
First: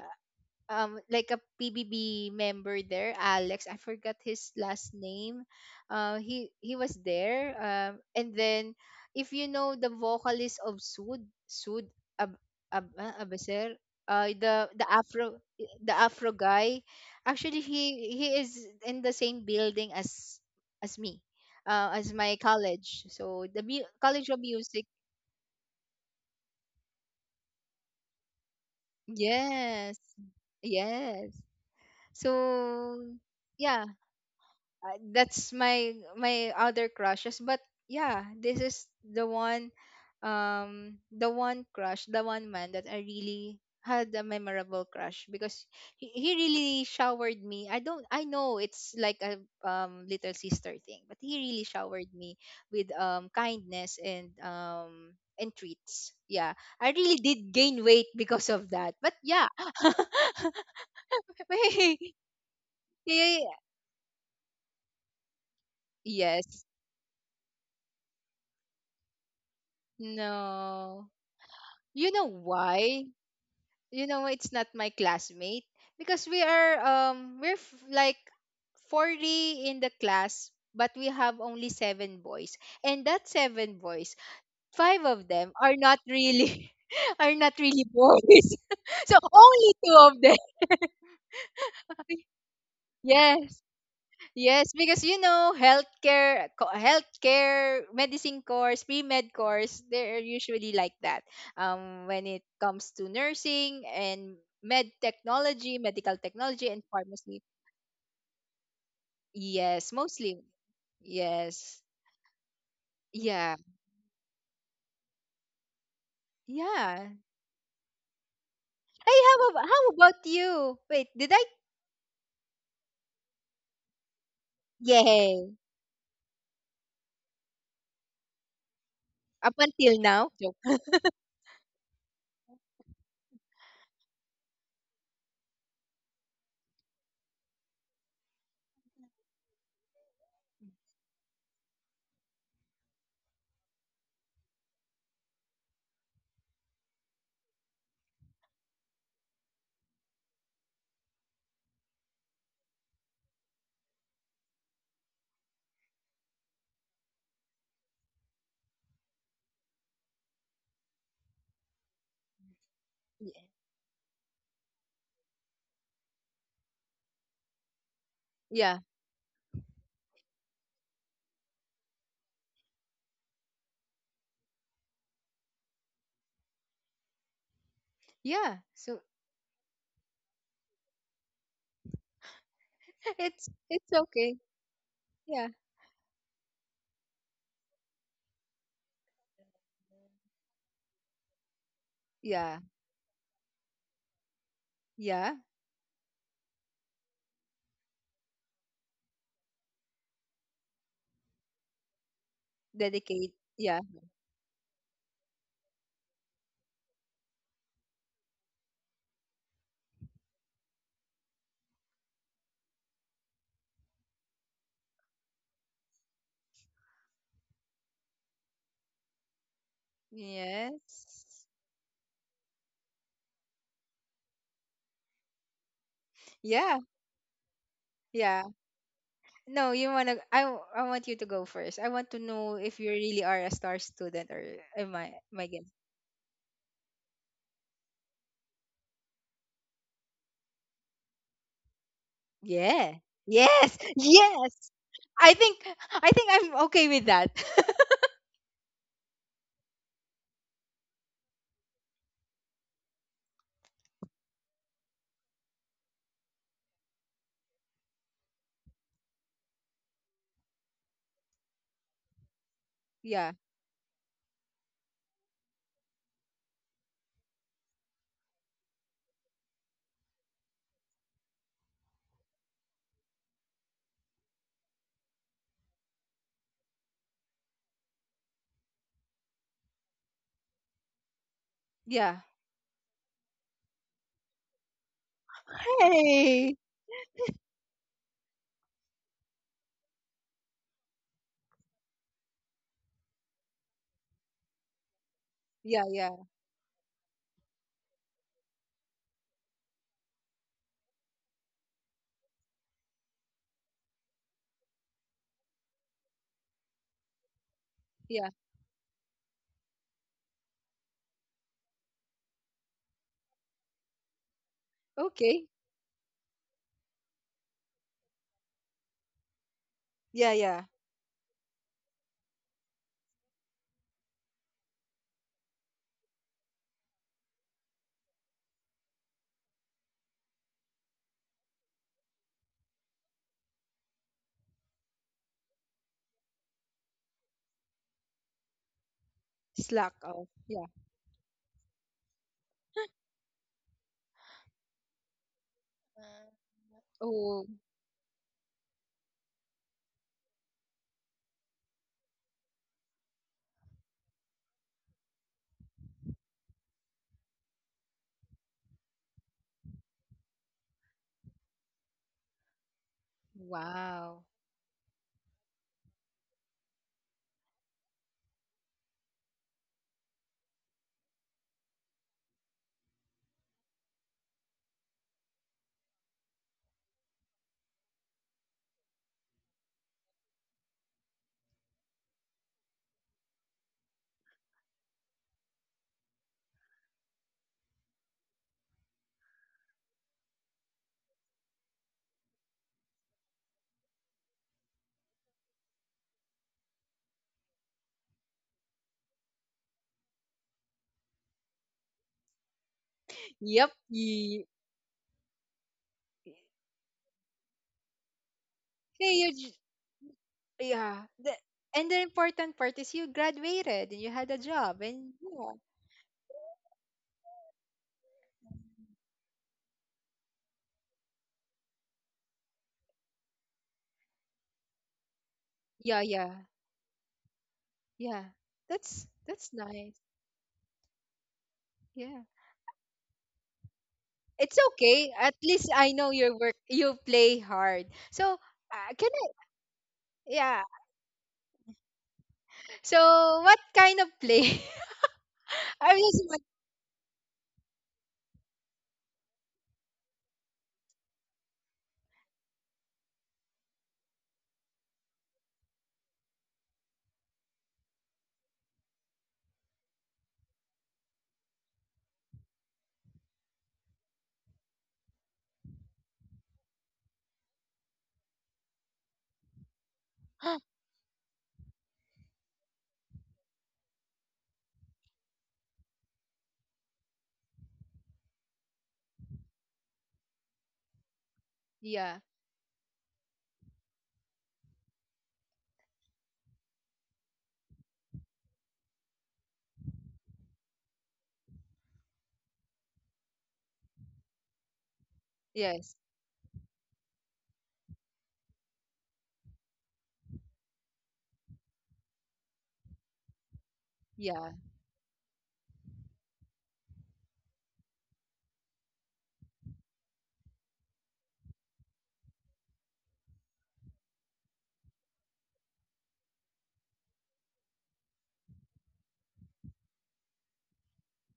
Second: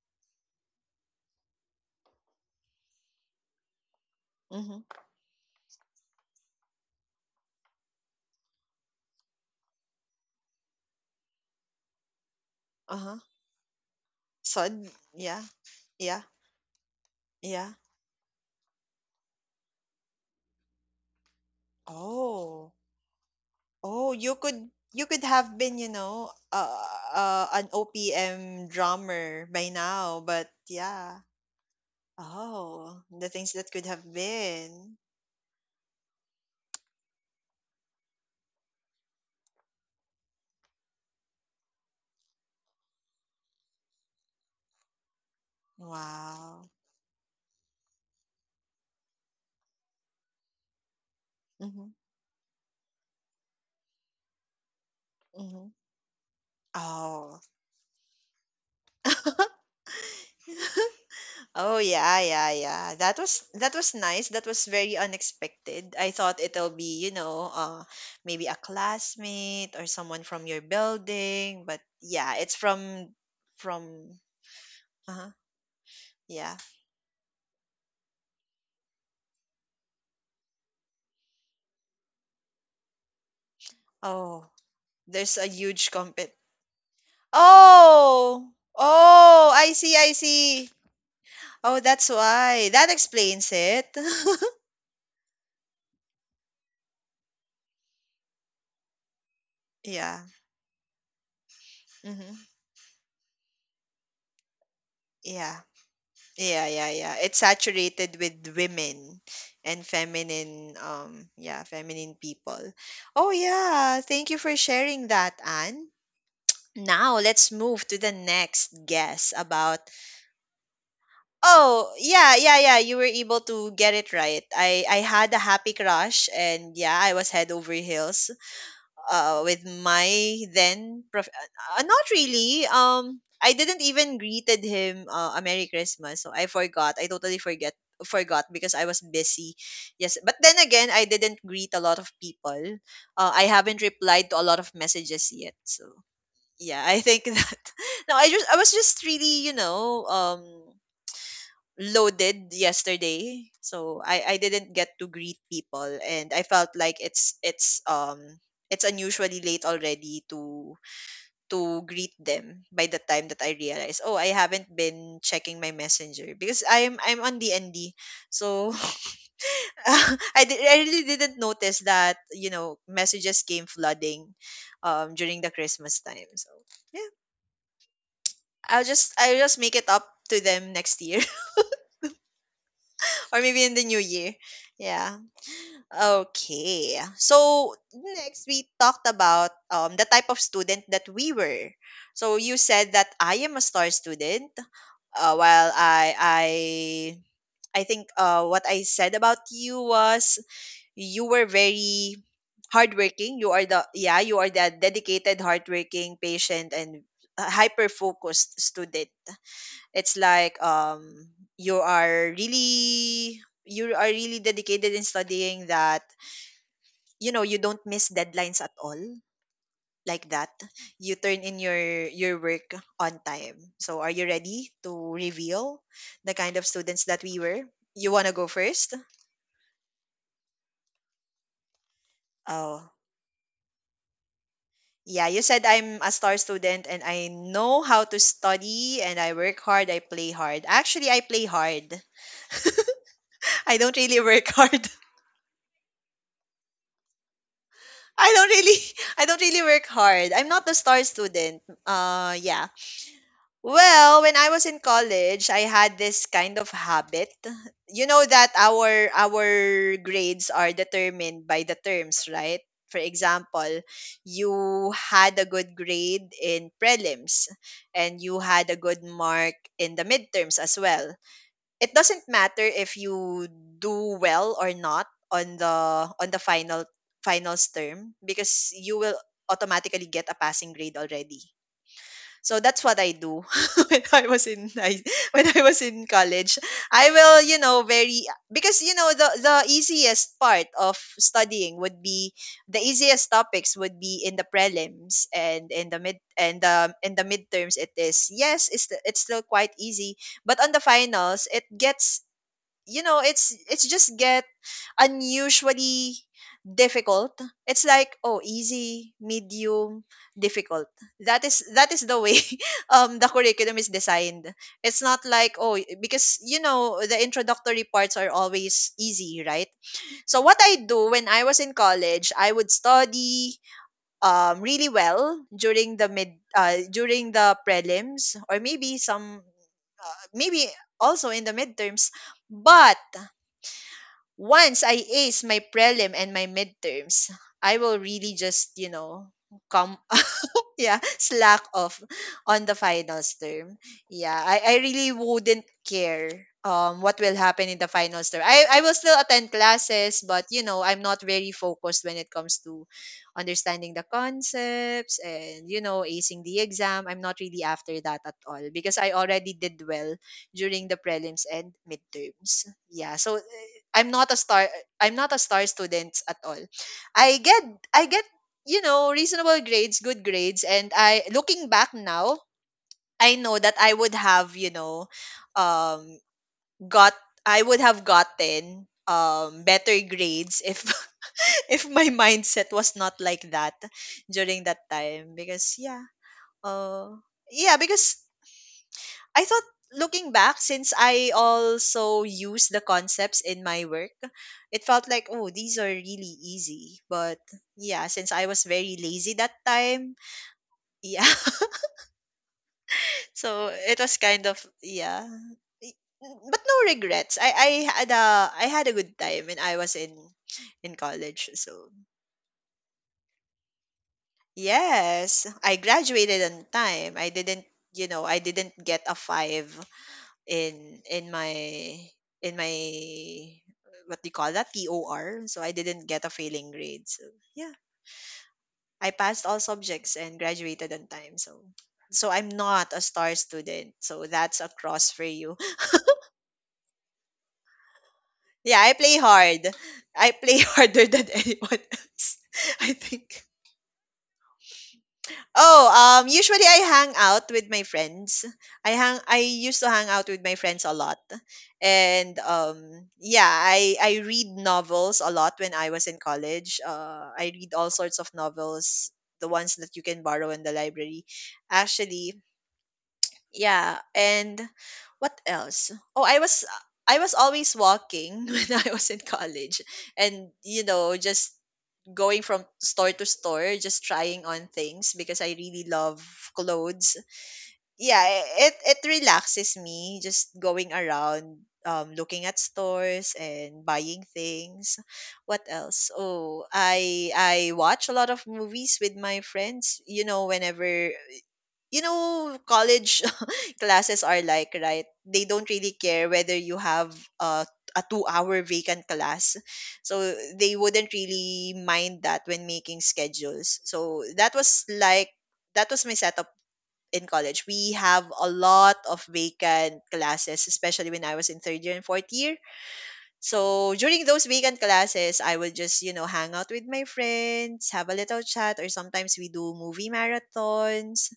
[SPEAKER 2] like a PBB member there, Alex. I forgot his
[SPEAKER 1] Mm-hmm.
[SPEAKER 2] last name. He was there. And then if you know the vocalist of Sud Ab Ab
[SPEAKER 1] Uh-huh.
[SPEAKER 2] Abaser, uh, the
[SPEAKER 1] Sud.
[SPEAKER 2] the Afro
[SPEAKER 1] Yeah.
[SPEAKER 2] the
[SPEAKER 1] Yeah.
[SPEAKER 2] Afro guy, actually
[SPEAKER 1] Yeah.
[SPEAKER 2] he is in the same building as me, as my
[SPEAKER 1] Oh.
[SPEAKER 2] college. So the
[SPEAKER 1] Oh,
[SPEAKER 2] College
[SPEAKER 1] you
[SPEAKER 2] of
[SPEAKER 1] could
[SPEAKER 2] Music.
[SPEAKER 1] you could have been, an OPM drummer by
[SPEAKER 2] Yes,
[SPEAKER 1] now, but yeah.
[SPEAKER 2] yes. So
[SPEAKER 1] Oh, the things that could
[SPEAKER 2] yeah,
[SPEAKER 1] have been.
[SPEAKER 2] that's my my other crushes, but yeah, this is the one, the one crush, the one man that I really had a memorable crush, because he
[SPEAKER 1] Wow.
[SPEAKER 2] really showered me, I don't I know it's like a little sister thing, but he really
[SPEAKER 1] Mm-hmm.
[SPEAKER 2] showered me with kindness and
[SPEAKER 1] Mm-hmm.
[SPEAKER 2] treats, yeah. I really
[SPEAKER 1] Oh.
[SPEAKER 2] did gain weight because of that, but yeah. <laughs>
[SPEAKER 1] <laughs> Oh
[SPEAKER 2] Wait,
[SPEAKER 1] yeah, yeah, yeah. That was
[SPEAKER 2] yeah,
[SPEAKER 1] that was nice. That was very unexpected. I thought
[SPEAKER 2] yes,
[SPEAKER 1] it'll be, maybe a classmate or someone from your
[SPEAKER 2] no.
[SPEAKER 1] building, but
[SPEAKER 2] You know
[SPEAKER 1] yeah, it's
[SPEAKER 2] why?
[SPEAKER 1] from
[SPEAKER 2] You
[SPEAKER 1] from
[SPEAKER 2] know it's not my
[SPEAKER 1] uh-huh.
[SPEAKER 2] classmate, because we
[SPEAKER 1] Yeah.
[SPEAKER 2] are we're like 40 in the class, but we have only 7 boys, and that 7 boys
[SPEAKER 1] Oh,
[SPEAKER 2] 5 of
[SPEAKER 1] there's a
[SPEAKER 2] them are
[SPEAKER 1] huge
[SPEAKER 2] not
[SPEAKER 1] compet.
[SPEAKER 2] really <laughs> are not really
[SPEAKER 1] Oh.
[SPEAKER 2] boys. <laughs> So
[SPEAKER 1] Oh,
[SPEAKER 2] only
[SPEAKER 1] I see,
[SPEAKER 2] 2
[SPEAKER 1] I
[SPEAKER 2] of them.
[SPEAKER 1] see. Oh, that's
[SPEAKER 2] <laughs>
[SPEAKER 1] why. That explains
[SPEAKER 2] Yes.
[SPEAKER 1] it.
[SPEAKER 2] Yes, because you know, healthcare, healthcare, medicine course, pre-med course,
[SPEAKER 1] <laughs> Yeah.
[SPEAKER 2] they're usually like that. When
[SPEAKER 1] Mhm.
[SPEAKER 2] it comes to nursing and med
[SPEAKER 1] Yeah.
[SPEAKER 2] technology, medical
[SPEAKER 1] Yeah,
[SPEAKER 2] technology, and
[SPEAKER 1] yeah, yeah. It's
[SPEAKER 2] pharmacy,
[SPEAKER 1] saturated with women and
[SPEAKER 2] yes, mostly,
[SPEAKER 1] feminine,
[SPEAKER 2] yes,
[SPEAKER 1] feminine people. Oh,
[SPEAKER 2] yeah,
[SPEAKER 1] yeah. Thank you for sharing that, Anne.
[SPEAKER 2] yeah.
[SPEAKER 1] Now let's move to the next
[SPEAKER 2] Hey,
[SPEAKER 1] guess about.
[SPEAKER 2] how about you? Wait, did I?
[SPEAKER 1] Oh, yeah, yeah, yeah. You were able to get it right. I had
[SPEAKER 2] Yeah,
[SPEAKER 1] a happy crush, and yeah, I was head over heels,
[SPEAKER 2] up
[SPEAKER 1] with
[SPEAKER 2] until
[SPEAKER 1] my
[SPEAKER 2] now, joke.
[SPEAKER 1] then not really, I didn't even greeted him, a Merry Christmas, so I forgot I totally forget forgot because I was busy. Yes, but then again I didn't greet a lot of people, I haven't replied to a lot of messages yet, so yeah, I think <laughs> that, no, I was just really loaded yesterday, so I didn't get to greet people, and I felt like it's it's unusually late already to greet them by the time that
[SPEAKER 2] Y-
[SPEAKER 1] I realized, oh, I haven't been checking my messenger because I'm on DND, so
[SPEAKER 2] Yeah,
[SPEAKER 1] <laughs> I really didn't notice that messages came flooding during the Christmas time, so yeah.
[SPEAKER 2] yeah. So
[SPEAKER 1] I'll just make it up to them next year, <laughs>
[SPEAKER 2] <laughs>
[SPEAKER 1] or maybe in the
[SPEAKER 2] it's
[SPEAKER 1] new
[SPEAKER 2] okay.
[SPEAKER 1] year. Yeah.
[SPEAKER 2] Yeah,
[SPEAKER 1] Okay. So next we talked about the type of student that we were. So you
[SPEAKER 2] yeah,
[SPEAKER 1] said that I am a star student.
[SPEAKER 2] yeah.
[SPEAKER 1] While I think, what I said about you was you were very
[SPEAKER 2] Dedicate.
[SPEAKER 1] hardworking. You are
[SPEAKER 2] Yeah.
[SPEAKER 1] the yeah you are the dedicated, hardworking, patient, and hyper focused student. It's like you are really dedicated in studying, that you don't miss deadlines at all, like that you turn
[SPEAKER 2] Yes.
[SPEAKER 1] in your work on time. So are you ready to reveal the kind of
[SPEAKER 2] Yeah,
[SPEAKER 1] students that we were? You want to
[SPEAKER 2] yeah.
[SPEAKER 1] go first?
[SPEAKER 2] No, you wanna I want you to go first. I want to know if you
[SPEAKER 1] Oh,
[SPEAKER 2] really are a star student, or
[SPEAKER 1] yeah,
[SPEAKER 2] am
[SPEAKER 1] you
[SPEAKER 2] I
[SPEAKER 1] said
[SPEAKER 2] getting
[SPEAKER 1] I'm a star student and I know how to study and I work hard. I play hard. Actually, I play hard.
[SPEAKER 2] yeah.
[SPEAKER 1] <laughs>
[SPEAKER 2] Yes.
[SPEAKER 1] I
[SPEAKER 2] <laughs>
[SPEAKER 1] don't really work
[SPEAKER 2] Yes.
[SPEAKER 1] hard.
[SPEAKER 2] I think I think I'm okay with that. <laughs>
[SPEAKER 1] <laughs> I don't really <laughs> I don't really work hard. I'm not a star student. Yeah. Well, when I was in college, I had this kind of habit. You know that our grades are determined by the terms, right? For
[SPEAKER 2] Yeah.
[SPEAKER 1] example, you had a good grade in prelims, and you had a good mark in the midterms as well. It doesn't matter if you do well or not on the on the final finals term, because you will automatically get a passing grade already.
[SPEAKER 2] Yeah.
[SPEAKER 1] So that's what I do <laughs> when I was in when I was in
[SPEAKER 2] Hey.
[SPEAKER 1] college. I will, you know, very Because the easiest part of studying would be the easiest topics would be in the prelims, and
[SPEAKER 2] Yeah,
[SPEAKER 1] in the
[SPEAKER 2] yeah.
[SPEAKER 1] midterms, it is yes it's still quite easy. But on the finals it gets, it's just get unusually difficult. It's like,
[SPEAKER 2] Yeah.
[SPEAKER 1] oh, easy, medium, difficult. That is the way <laughs> the curriculum is designed. It's not
[SPEAKER 2] Okay.
[SPEAKER 1] like, oh, because the introductory parts are always easy, right?
[SPEAKER 2] Yeah,
[SPEAKER 1] So what
[SPEAKER 2] yeah.
[SPEAKER 1] I do when I was in college, I would study really well during the prelims, or maybe some maybe also in the midterms. But once I ace my prelim and my midterms, I will really just,
[SPEAKER 2] Slack
[SPEAKER 1] come,
[SPEAKER 2] off. Yeah.
[SPEAKER 1] yeah, <laughs> slack off on the finals term. Yeah, I really wouldn't
[SPEAKER 2] Uh,
[SPEAKER 1] care what will
[SPEAKER 2] Oh,
[SPEAKER 1] happen in the finals term. I will still attend classes, but you know, I'm not very focused when it comes to understanding the concepts and, you know, acing the exam. I'm not really after that at all because I already did well during the prelims and midterms. Yeah, so I'm
[SPEAKER 2] wow.
[SPEAKER 1] not a star I'm not a star student at all. I get I get, reasonable grades, good grades. And I, looking back now, I know that um, got, I would have gotten better grades if, <laughs> if my mindset was not like that during that time. Because, yeah, uh, yeah, because I thought, looking back, since I also use the concepts in my work, it felt like, oh, these are really easy. But yeah, since I was very lazy that time, yeah. <laughs>
[SPEAKER 2] Yep.
[SPEAKER 1] So it was
[SPEAKER 2] Ye-
[SPEAKER 1] kind of yeah. But no regrets. I had a good
[SPEAKER 2] Hey, you
[SPEAKER 1] time when I was in
[SPEAKER 2] yeah. The,
[SPEAKER 1] college.
[SPEAKER 2] and
[SPEAKER 1] So
[SPEAKER 2] the important part is you graduated and you had a job, and
[SPEAKER 1] yes,
[SPEAKER 2] yeah.
[SPEAKER 1] I graduated on time. I didn't get a 5 in in my, what do you call that? TOR. So I
[SPEAKER 2] Yeah,
[SPEAKER 1] didn't get a
[SPEAKER 2] yeah.
[SPEAKER 1] failing grade. So yeah,
[SPEAKER 2] Yeah.
[SPEAKER 1] I passed
[SPEAKER 2] That's
[SPEAKER 1] all
[SPEAKER 2] nice.
[SPEAKER 1] subjects and graduated on time. So
[SPEAKER 2] Yeah.
[SPEAKER 1] I'm not a star student. So that's
[SPEAKER 2] It's
[SPEAKER 1] a cross
[SPEAKER 2] okay.
[SPEAKER 1] for
[SPEAKER 2] At
[SPEAKER 1] you.
[SPEAKER 2] least I know your work you play hard. So
[SPEAKER 1] Yeah, I
[SPEAKER 2] can
[SPEAKER 1] play
[SPEAKER 2] I
[SPEAKER 1] hard. I play <laughs>
[SPEAKER 2] yeah.
[SPEAKER 1] harder than anyone else. <laughs> I think.
[SPEAKER 2] So what kind of play? <laughs>
[SPEAKER 1] Oh,
[SPEAKER 2] I was just
[SPEAKER 1] usually I hang out with my friends. I used to hang out with my friends a lot. And yeah, I read novels a lot when I was in college. I read all sorts of novels, the ones that you can borrow in the library. Actually, yeah, and what else? Oh, I was always walking <laughs> when I was in college and
[SPEAKER 2] like,
[SPEAKER 1] just going from store to store just trying on things because I really love clothes. Yeah, it relaxes me just going around
[SPEAKER 2] <gasps> yeah.
[SPEAKER 1] looking at stores and buying things. What else? Oh, I watch a lot of movies with my friends, whenever college classes are like, right? They don't really
[SPEAKER 2] Yes.
[SPEAKER 1] care whether you have uh, a 2-hour vacant class. So they wouldn't really mind that when making schedules. So
[SPEAKER 2] Yeah.
[SPEAKER 1] that was like, that was my setup in college. We have a lot of vacant classes, especially when I was in third year and fourth year, so during those weekend classes, I would just, hang out with my friends, have a little chat, or sometimes we do movie marathons,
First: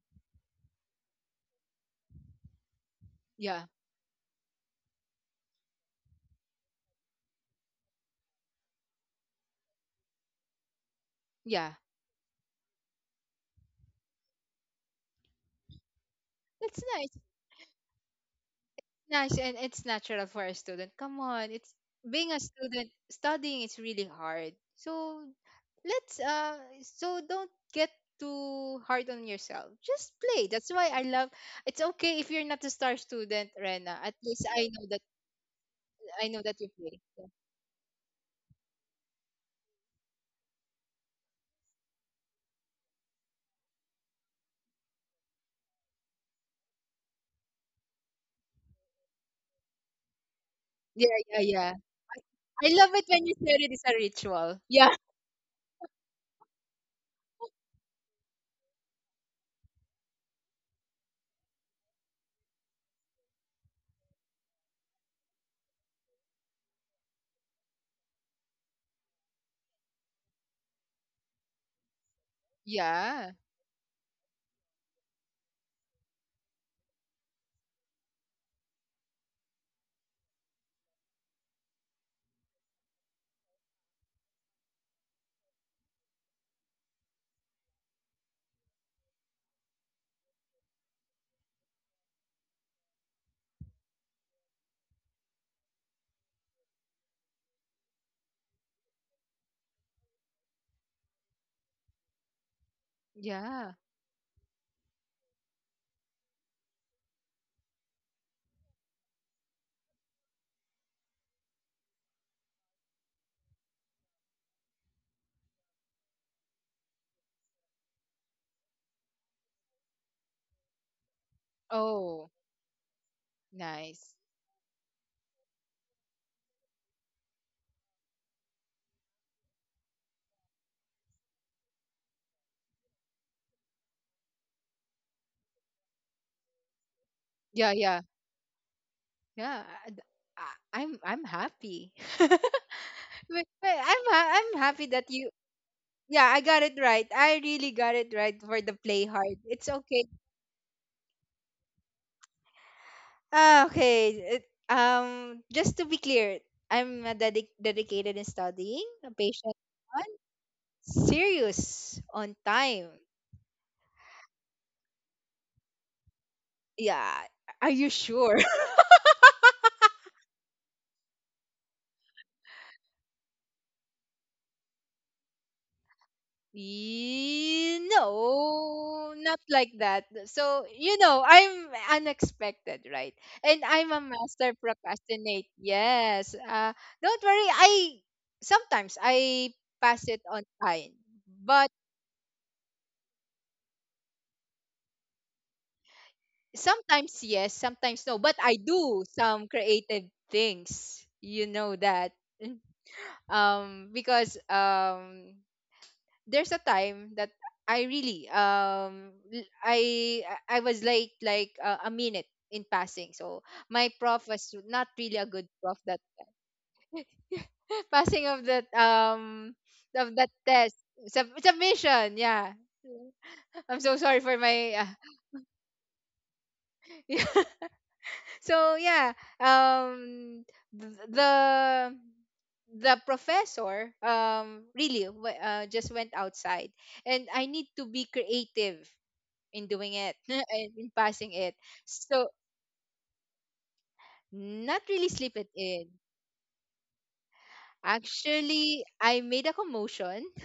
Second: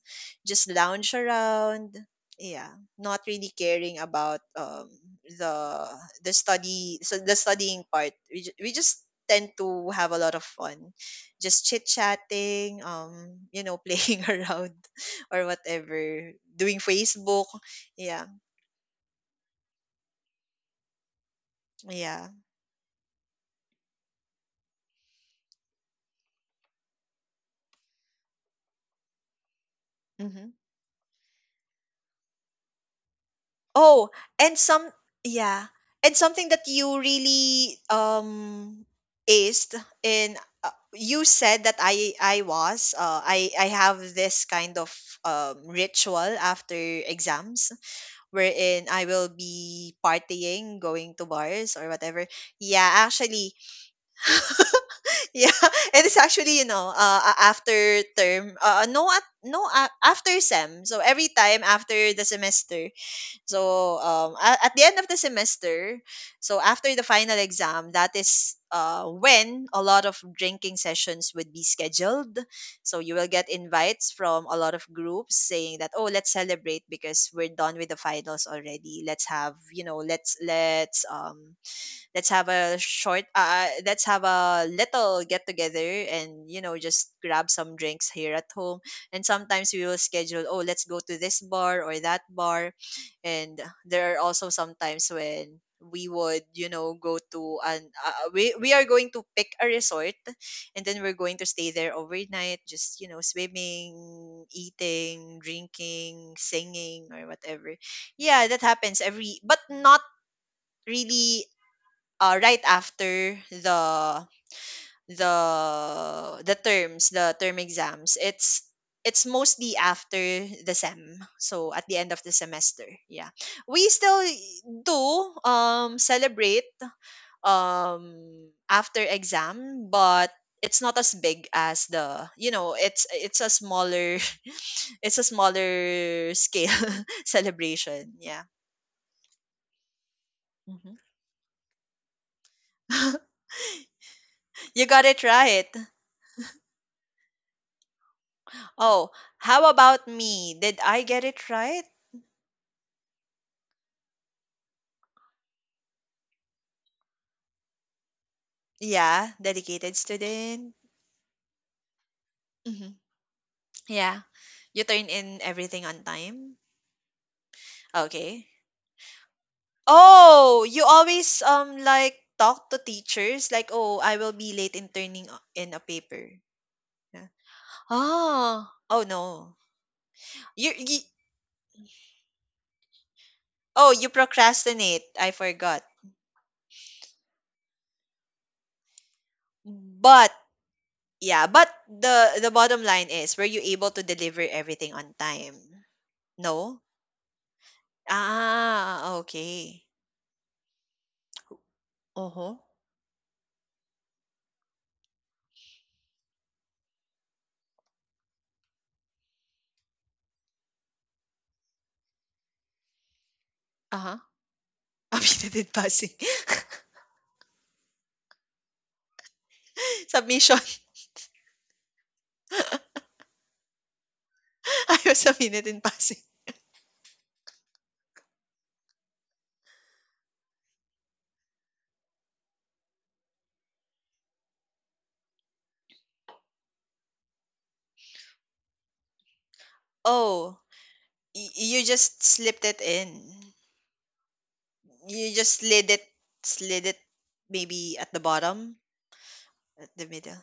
[SPEAKER 1] just lounge around. Yeah, not really
[SPEAKER 2] Yeah.
[SPEAKER 1] caring about the the studying part. We just tend to have a lot of fun, just
[SPEAKER 2] Yeah.
[SPEAKER 1] chit chatting, <laughs> playing around or whatever,
[SPEAKER 2] That's
[SPEAKER 1] doing
[SPEAKER 2] nice.
[SPEAKER 1] Facebook. Yeah,
[SPEAKER 2] Nice, and it's natural for a student. Come on. It's
[SPEAKER 1] yeah.
[SPEAKER 2] being a student studying is really hard. So let's don't get too hard on yourself, just play.
[SPEAKER 1] Mm-hmm.
[SPEAKER 2] That's why I love, it's okay if you're not a star student, Rena.
[SPEAKER 1] Oh,
[SPEAKER 2] At least
[SPEAKER 1] and
[SPEAKER 2] I know
[SPEAKER 1] some
[SPEAKER 2] that
[SPEAKER 1] yeah, and
[SPEAKER 2] I know
[SPEAKER 1] something
[SPEAKER 2] that you
[SPEAKER 1] that
[SPEAKER 2] play.
[SPEAKER 1] you really aced in you said that I was I have this kind of ritual after exams wherein I will be partying,
[SPEAKER 2] Yeah,
[SPEAKER 1] going to
[SPEAKER 2] yeah, yeah,
[SPEAKER 1] bars or whatever.
[SPEAKER 2] I love
[SPEAKER 1] Yeah,
[SPEAKER 2] it when you said
[SPEAKER 1] actually,
[SPEAKER 2] it is a ritual. Yeah,
[SPEAKER 1] <laughs> yeah, it's actually, after term, no, at no, after sem. So every time after the semester, so at the end of the semester, so after the final exam, that is when a lot of drinking sessions would be scheduled. So you will
[SPEAKER 2] yeah,
[SPEAKER 1] get invites from a lot of groups saying that, oh, let's celebrate because we're done with the finals already. Let's let's have a short, let's have a little get together, and just grab some drinks here at home. And sometimes we will schedule, oh, let's go to this bar or that bar. And there are also sometimes when we would, go to an we are going to pick a resort, and then we're going to stay there overnight, just,
[SPEAKER 2] yeah.
[SPEAKER 1] swimming, eating, drinking, singing, or whatever. Yeah, that happens every, but not really right after the the term exams. It's mostly after the sem, so at the end of
[SPEAKER 2] Oh,
[SPEAKER 1] the semester, yeah. We
[SPEAKER 2] nice.
[SPEAKER 1] still do celebrate after exam, but it's not as big as the, it's a smaller <laughs> it's a smaller scale <laughs>
[SPEAKER 2] Yeah, yeah,
[SPEAKER 1] celebration, yeah.
[SPEAKER 2] yeah. I- I- i'm
[SPEAKER 1] Mhm.
[SPEAKER 2] i'm happy. <laughs> But-
[SPEAKER 1] <laughs>
[SPEAKER 2] but i'm ha- i'm happy
[SPEAKER 1] You
[SPEAKER 2] that
[SPEAKER 1] got it
[SPEAKER 2] you,
[SPEAKER 1] right.
[SPEAKER 2] yeah, I got it right. I really got it right for the play
[SPEAKER 1] Oh,
[SPEAKER 2] hard, it's
[SPEAKER 1] how
[SPEAKER 2] okay.
[SPEAKER 1] about me? Did I get it right?
[SPEAKER 2] Ah, okay. It, just to be clear, I'm a dedicated in studying, a
[SPEAKER 1] Yeah,
[SPEAKER 2] patient
[SPEAKER 1] dedicated
[SPEAKER 2] on
[SPEAKER 1] student.
[SPEAKER 2] serious, on time.
[SPEAKER 1] Hmm. Yeah, you turn in everything on time.
[SPEAKER 2] Yeah. Are you sure?
[SPEAKER 1] Okay.
[SPEAKER 2] <laughs>
[SPEAKER 1] Oh, you always like talk to teachers like, "Oh, I will be late in turning in a paper." Yeah. Oh, oh
[SPEAKER 2] No, not
[SPEAKER 1] no.
[SPEAKER 2] like that. So,
[SPEAKER 1] You,
[SPEAKER 2] you
[SPEAKER 1] you.
[SPEAKER 2] know, I'm unexpected, right? And I'm
[SPEAKER 1] Oh,
[SPEAKER 2] a
[SPEAKER 1] you
[SPEAKER 2] master
[SPEAKER 1] procrastinate. I
[SPEAKER 2] procrastinate.
[SPEAKER 1] forgot.
[SPEAKER 2] Yes. Don't worry. I sometimes I pass it
[SPEAKER 1] But
[SPEAKER 2] on time,
[SPEAKER 1] yeah,
[SPEAKER 2] but
[SPEAKER 1] but the bottom line is, were you able to deliver everything on time? No?
[SPEAKER 2] sometimes yes, sometimes no, but I do
[SPEAKER 1] Ah,
[SPEAKER 2] some
[SPEAKER 1] okay.
[SPEAKER 2] creative things. You know that. <laughs>
[SPEAKER 1] Uh-huh.
[SPEAKER 2] Because there's a time that I really I was late like a minute in passing. So my
[SPEAKER 1] Uh-huh.
[SPEAKER 2] prof was not
[SPEAKER 1] <laughs> A
[SPEAKER 2] really a good
[SPEAKER 1] minute in
[SPEAKER 2] prof that
[SPEAKER 1] passing.
[SPEAKER 2] <laughs> passing
[SPEAKER 1] <laughs>
[SPEAKER 2] of that
[SPEAKER 1] Submission.
[SPEAKER 2] test submission. Yeah. I'm so sorry for my
[SPEAKER 1] <laughs> Ayos, a minute in passing.
[SPEAKER 2] uh, <laughs> so yeah, um the the professor really just went outside and I need to be creative in doing it <laughs>
[SPEAKER 1] Oh,
[SPEAKER 2] and in passing
[SPEAKER 1] y
[SPEAKER 2] it.
[SPEAKER 1] you just
[SPEAKER 2] So
[SPEAKER 1] slipped it in.
[SPEAKER 2] not really
[SPEAKER 1] You
[SPEAKER 2] slip it
[SPEAKER 1] just
[SPEAKER 2] in,
[SPEAKER 1] slid it maybe at the bottom,
[SPEAKER 2] actually I made a
[SPEAKER 1] at the
[SPEAKER 2] commotion.
[SPEAKER 1] middle.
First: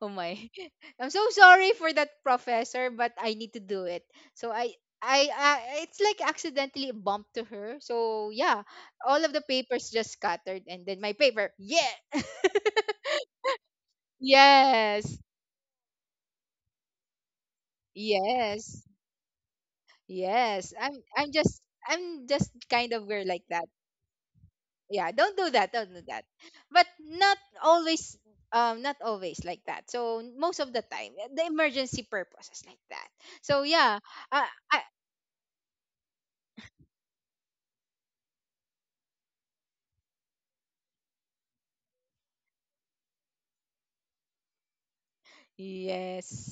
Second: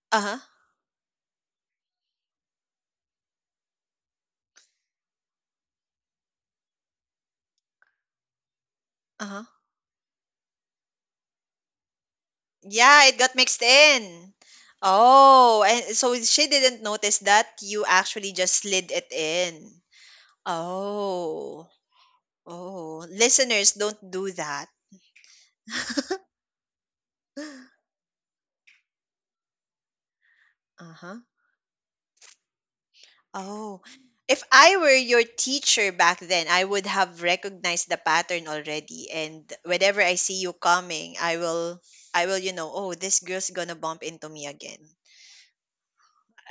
[SPEAKER 2] Oh my.
[SPEAKER 1] Uh-huh,
[SPEAKER 2] <laughs> I'm so sorry for that professor, but I need to do it. So I it's like accidentally bumped to her. So yeah, all of the
[SPEAKER 1] uh-huh.
[SPEAKER 2] papers just scattered and then my paper. Yeah. <laughs>
[SPEAKER 1] Yeah, it got mixed in.
[SPEAKER 2] Yes.
[SPEAKER 1] Oh, and so she didn't notice that you actually just
[SPEAKER 2] Yes.
[SPEAKER 1] slid it in.
[SPEAKER 2] Yes. I'm just
[SPEAKER 1] Oh,
[SPEAKER 2] I'm just kind of
[SPEAKER 1] oh.
[SPEAKER 2] weird like that.
[SPEAKER 1] Listeners, don't do that.
[SPEAKER 2] Yeah, don't do that. Don't do that. But not
[SPEAKER 1] <gasps>
[SPEAKER 2] always, not always like that. So most of the time,
[SPEAKER 1] Uh-huh.
[SPEAKER 2] the emergency purpose is like that. So
[SPEAKER 1] Oh,
[SPEAKER 2] yeah,
[SPEAKER 1] if
[SPEAKER 2] I
[SPEAKER 1] I
[SPEAKER 2] I
[SPEAKER 1] were your teacher back then, I would have recognized the pattern already. And whenever I see you coming, I will, you know, oh, this girl's gonna bump into me again.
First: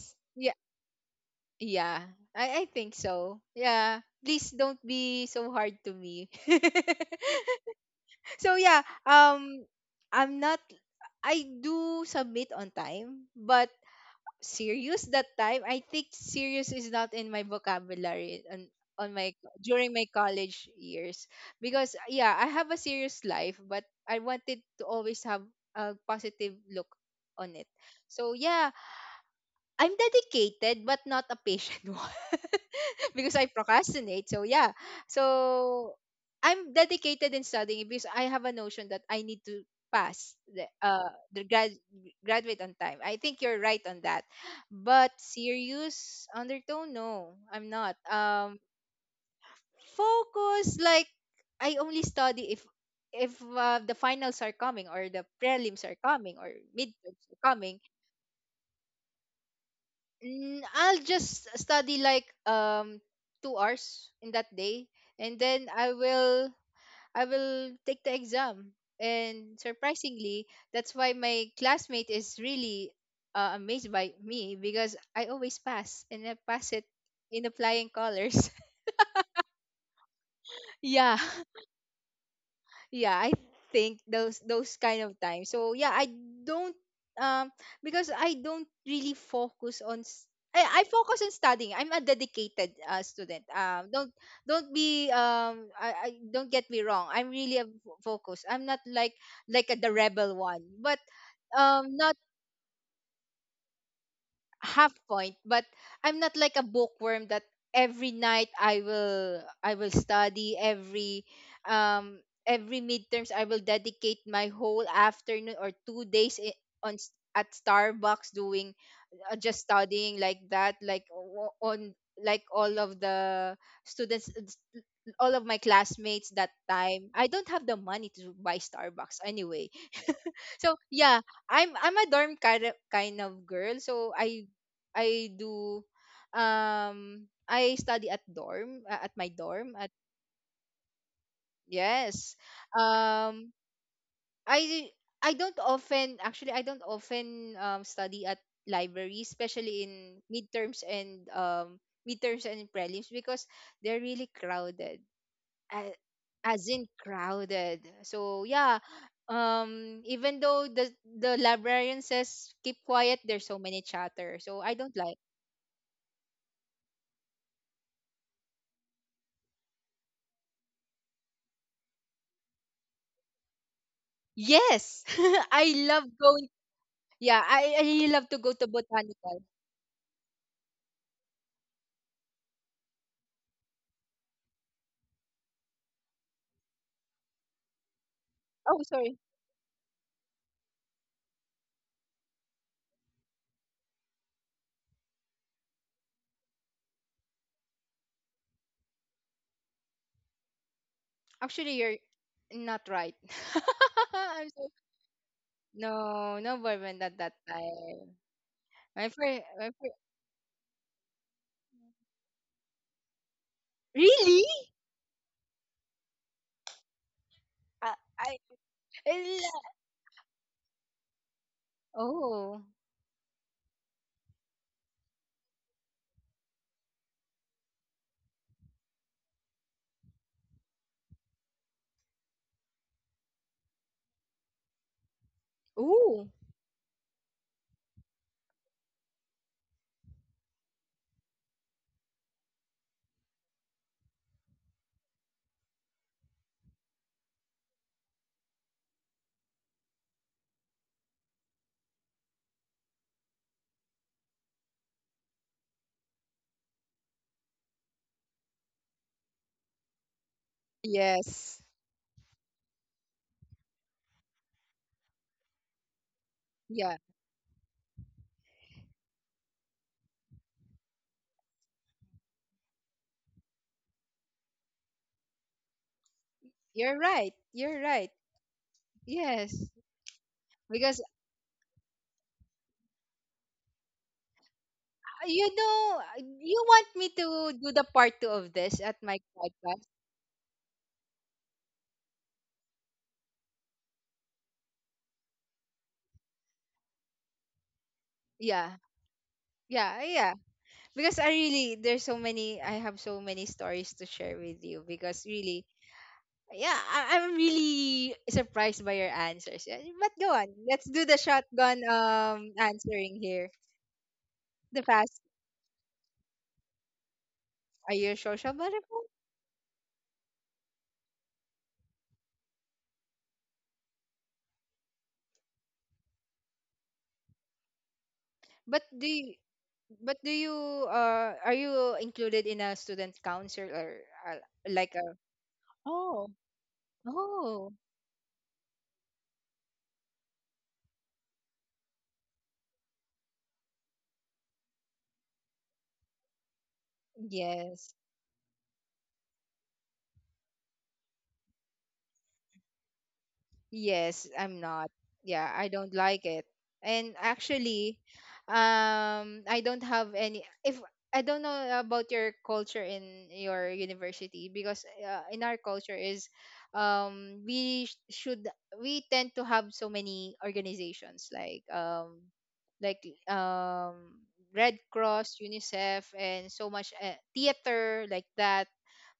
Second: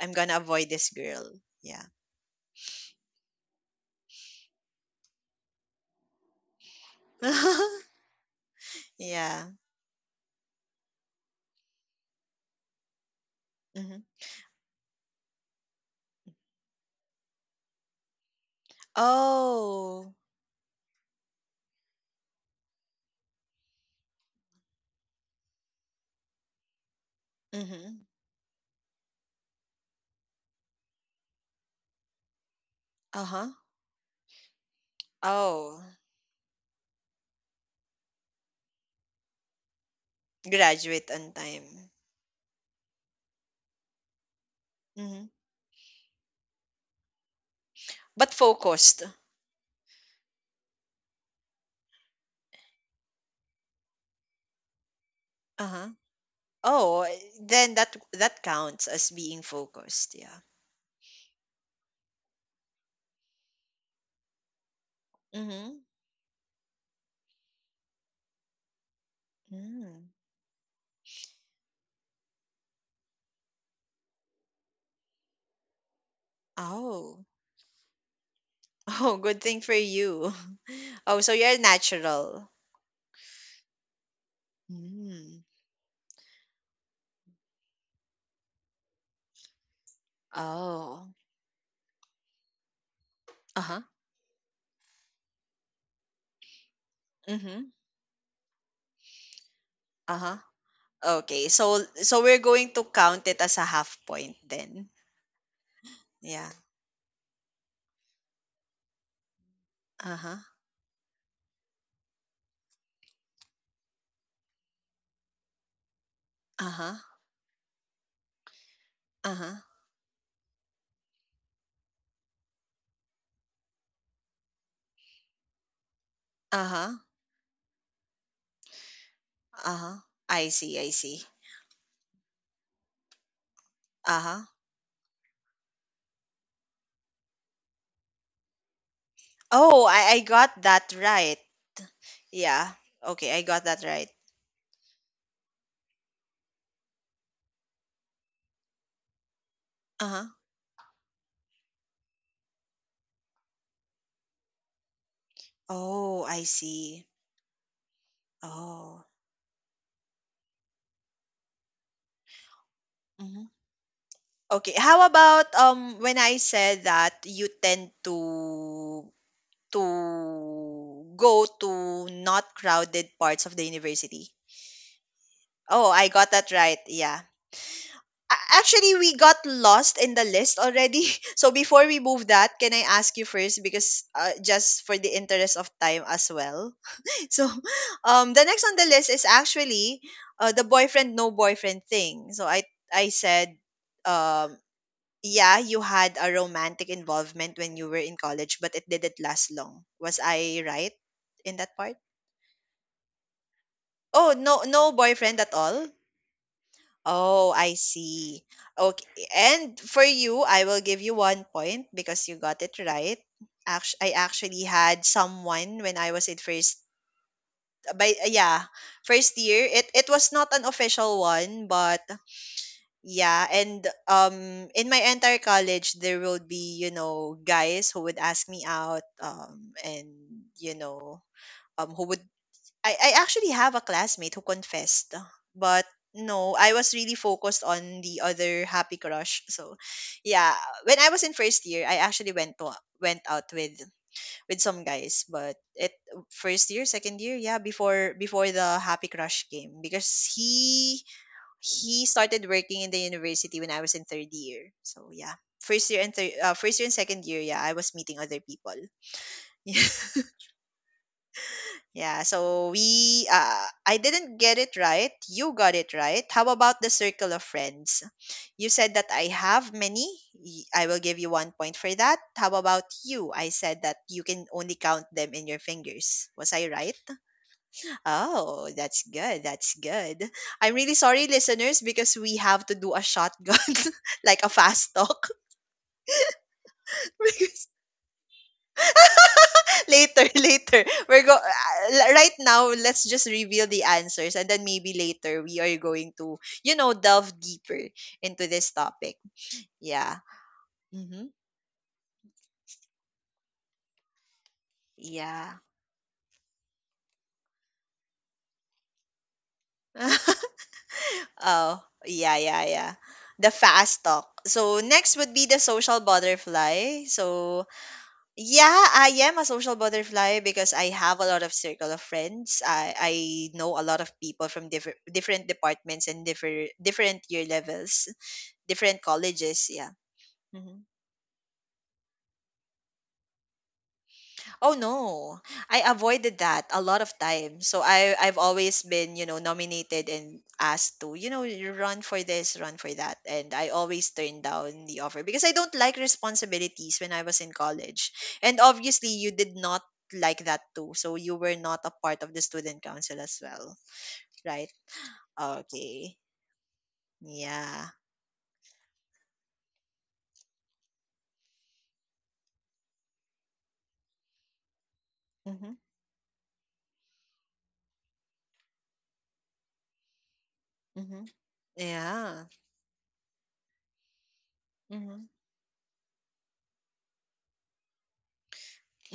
[SPEAKER 1] I'm gonna
[SPEAKER 2] Yeah,
[SPEAKER 1] avoid this girl. Yeah.
[SPEAKER 2] yeah. I think so. Yeah. Please don't be so hard to me. <laughs>
[SPEAKER 1] <laughs>
[SPEAKER 2] So yeah,
[SPEAKER 1] Yeah.
[SPEAKER 2] I'm not, I do submit on time, but
[SPEAKER 1] Hmm.
[SPEAKER 2] serious that time, I think serious is not in my vocabulary on my during my
[SPEAKER 1] Oh.
[SPEAKER 2] college years, because yeah, I have a serious life, but I wanted to always have a positive look on it.
[SPEAKER 1] Mm-hmm.
[SPEAKER 2] So yeah, I'm dedicated but not a patient <laughs> one
[SPEAKER 1] Uh
[SPEAKER 2] because I
[SPEAKER 1] huh.
[SPEAKER 2] procrastinate. So yeah.
[SPEAKER 1] Oh,
[SPEAKER 2] So I'm dedicated in studying because I have a notion that I need to pass
[SPEAKER 1] graduate on
[SPEAKER 2] the
[SPEAKER 1] time.
[SPEAKER 2] graduate on time. I think you're right on that. But
[SPEAKER 1] Mm-hmm.
[SPEAKER 2] serious undertone, no, I'm not.
[SPEAKER 1] But focused.
[SPEAKER 2] Focus like I only study if the finals are coming or the
[SPEAKER 1] Uh
[SPEAKER 2] prelims
[SPEAKER 1] huh.
[SPEAKER 2] are coming or
[SPEAKER 1] Oh,
[SPEAKER 2] midterms are
[SPEAKER 1] then
[SPEAKER 2] coming.
[SPEAKER 1] that that counts as being focused. Yeah.
[SPEAKER 2] Mm, I'll just study like 2 hours in that day, and then
[SPEAKER 1] Mm-hmm.
[SPEAKER 2] I will take the exam. And
[SPEAKER 1] Mm.
[SPEAKER 2] surprisingly, that's why my classmate is really amazed by me because I always pass and I pass it
[SPEAKER 1] Oh. <laughs>
[SPEAKER 2] in applying colors.
[SPEAKER 1] Oh, good thing for you.
[SPEAKER 2] <laughs>
[SPEAKER 1] <laughs>
[SPEAKER 2] Yeah,
[SPEAKER 1] Oh, so you're natural.
[SPEAKER 2] yeah, I think those kind of
[SPEAKER 1] Mm.
[SPEAKER 2] times. So yeah, I don't, um because I don't really focus on I
[SPEAKER 1] Oh.
[SPEAKER 2] focus on studying. I'm a dedicated student,
[SPEAKER 1] Uh-huh.
[SPEAKER 2] don't be um, I don't get me wrong, I'm really a
[SPEAKER 1] Mm-hmm.
[SPEAKER 2] focus. I'm not like like a, the rebel
[SPEAKER 1] Uh-huh.
[SPEAKER 2] one, but
[SPEAKER 1] Okay. So
[SPEAKER 2] not
[SPEAKER 1] so we're going to count it as a half point
[SPEAKER 2] half
[SPEAKER 1] then.
[SPEAKER 2] point, but I'm not
[SPEAKER 1] Yeah.
[SPEAKER 2] like a bookworm that every night I will
[SPEAKER 1] Uh-huh.
[SPEAKER 2] study every, um every midterms I will dedicate my whole afternoon or 2 days
[SPEAKER 1] Uh-huh.
[SPEAKER 2] at Starbucks doing just
[SPEAKER 1] Uh-huh.
[SPEAKER 2] studying like that, like o- on like all of the students, all of my classmates that
[SPEAKER 1] Uh-huh.
[SPEAKER 2] time. I don't have the money to buy Starbucks anyway.
[SPEAKER 1] Uh-huh.
[SPEAKER 2] <laughs>
[SPEAKER 1] I
[SPEAKER 2] So
[SPEAKER 1] see, I
[SPEAKER 2] yeah,
[SPEAKER 1] see.
[SPEAKER 2] I'm a dorm kind of girl. So
[SPEAKER 1] Uh-huh.
[SPEAKER 2] I do, I study at dorm at my dorm
[SPEAKER 1] Oh,
[SPEAKER 2] at,
[SPEAKER 1] I got that right.
[SPEAKER 2] yes,
[SPEAKER 1] Yeah. Okay, I
[SPEAKER 2] um
[SPEAKER 1] got that right.
[SPEAKER 2] I I don't often, actually I don't often study at libraries, especially in
[SPEAKER 1] Uh-huh.
[SPEAKER 2] midterms and, midterms and prelims, because they're really crowded, a-
[SPEAKER 1] Oh, I
[SPEAKER 2] as in
[SPEAKER 1] see.
[SPEAKER 2] crowded. So yeah,
[SPEAKER 1] Oh.
[SPEAKER 2] even though the librarian says keep quiet, there's
[SPEAKER 1] Mm-hmm.
[SPEAKER 2] so many chatter, so
[SPEAKER 1] Okay.
[SPEAKER 2] I don't
[SPEAKER 1] How
[SPEAKER 2] like.
[SPEAKER 1] about when I said that you tend to go to not crowded parts of the university?
[SPEAKER 2] Yes, <laughs> I
[SPEAKER 1] Oh,
[SPEAKER 2] love
[SPEAKER 1] I got
[SPEAKER 2] going.
[SPEAKER 1] that right. Yeah.
[SPEAKER 2] Yeah, I really love to go to
[SPEAKER 1] Actually, we got
[SPEAKER 2] botanical.
[SPEAKER 1] lost in the list already. <laughs> So before we move that, can I ask you first because just for the interest of time as well. <laughs> So, the next on
[SPEAKER 2] Oh,
[SPEAKER 1] the list
[SPEAKER 2] sorry.
[SPEAKER 1] is actually the boyfriend no boyfriend thing. So I said, um yeah, you had a romantic involvement when you were in college, but it didn't last long. Was I right in that
[SPEAKER 2] Actually,
[SPEAKER 1] part?
[SPEAKER 2] you're not right. <laughs>
[SPEAKER 1] Oh,
[SPEAKER 2] I'm
[SPEAKER 1] no,
[SPEAKER 2] so,
[SPEAKER 1] no boyfriend at all.
[SPEAKER 2] no, no boyfriend at that
[SPEAKER 1] Oh, I
[SPEAKER 2] time.
[SPEAKER 1] see. Okay.
[SPEAKER 2] My friend, my
[SPEAKER 1] And
[SPEAKER 2] friend.
[SPEAKER 1] for you, I will give you 1 point because you got it right. I
[SPEAKER 2] Really?
[SPEAKER 1] actually had someone when I was in first,
[SPEAKER 2] I,
[SPEAKER 1] by
[SPEAKER 2] I,
[SPEAKER 1] yeah,
[SPEAKER 2] I
[SPEAKER 1] first
[SPEAKER 2] lo-
[SPEAKER 1] year. It was not an official one, but
[SPEAKER 2] oh,
[SPEAKER 1] yeah. And in my entire college there will be, guys who would ask me out and, you know, who would I actually have a classmate who confessed, but
[SPEAKER 2] oh,
[SPEAKER 1] no, I was really focused on the other happy crush. So, yeah, when I was in first year, I actually went out with some guys, but it first year, second year, yeah, before the happy crush came, because he started working in the university when I was in third year. So yeah, first year and third, first year and second year, yeah, I was meeting other people. <laughs> Yeah,
[SPEAKER 2] yes.
[SPEAKER 1] yeah. So I didn't get it right. You got it right. How about the
[SPEAKER 2] Yeah,
[SPEAKER 1] circle of friends? You said that I have many. I will give you 1 point for that. How about you? I said that you can only count them in your fingers. Was I
[SPEAKER 2] you're
[SPEAKER 1] right?
[SPEAKER 2] right. You're right.
[SPEAKER 1] Oh, that's good.
[SPEAKER 2] Yes.
[SPEAKER 1] That's good. I'm really
[SPEAKER 2] Because,
[SPEAKER 1] sorry, listeners, because we have to do a shotgun, <laughs> like a fast talk.
[SPEAKER 2] you know, you want me
[SPEAKER 1] <laughs>
[SPEAKER 2] to do
[SPEAKER 1] Because
[SPEAKER 2] the part two of this at my podcast?
[SPEAKER 1] later, later, we're go. Right now, let's just reveal the answers, and then maybe later we are going to, delve deeper into this
[SPEAKER 2] Yeah.
[SPEAKER 1] topic.
[SPEAKER 2] Yeah,
[SPEAKER 1] Yeah.
[SPEAKER 2] yeah. Because I
[SPEAKER 1] Mm-hmm.
[SPEAKER 2] really there's so many, I have so many stories to share with you, because
[SPEAKER 1] Yeah.
[SPEAKER 2] really, yeah, I'm really surprised by your answers. Yeah, but go
[SPEAKER 1] <laughs>
[SPEAKER 2] on, let's do the shotgun
[SPEAKER 1] Oh, yeah, yeah, yeah.
[SPEAKER 2] answering here.
[SPEAKER 1] The fast talk. So
[SPEAKER 2] The
[SPEAKER 1] next
[SPEAKER 2] fast,
[SPEAKER 1] would be the social butterfly. So.
[SPEAKER 2] are you a social
[SPEAKER 1] Yeah,
[SPEAKER 2] butterfly?
[SPEAKER 1] I am a social butterfly because I have a lot of circle of friends. I know a lot of people from different departments and different year levels,
[SPEAKER 2] but
[SPEAKER 1] different
[SPEAKER 2] do you,
[SPEAKER 1] colleges. Yeah.
[SPEAKER 2] but do you
[SPEAKER 1] Mm-hmm.
[SPEAKER 2] are you included in a student council or, uh,
[SPEAKER 1] Oh
[SPEAKER 2] like a,
[SPEAKER 1] no, I
[SPEAKER 2] oh,
[SPEAKER 1] avoided that a lot of times.
[SPEAKER 2] oh,
[SPEAKER 1] So I've always been, nominated and asked to, you run for this, run for that, and I always turn down the offer because I don't like responsibilities when I was in
[SPEAKER 2] yes.
[SPEAKER 1] college. And obviously, you did not like that too, so you were not a part of the student council as well,
[SPEAKER 2] Yes, I'm
[SPEAKER 1] right?
[SPEAKER 2] not. Yeah, I don't
[SPEAKER 1] Okay,
[SPEAKER 2] like it. And
[SPEAKER 1] yeah.
[SPEAKER 2] actually, I don't have any. If I don't know about your culture in your university, because in our
[SPEAKER 1] Mm-hmm.
[SPEAKER 2] culture is, we sh- should we tend to have so many
[SPEAKER 1] Mm-hmm.
[SPEAKER 2] organizations
[SPEAKER 1] Yeah.
[SPEAKER 2] like um, Red
[SPEAKER 1] Mm-hmm.
[SPEAKER 2] Cross, UNICEF, and so much theater like that.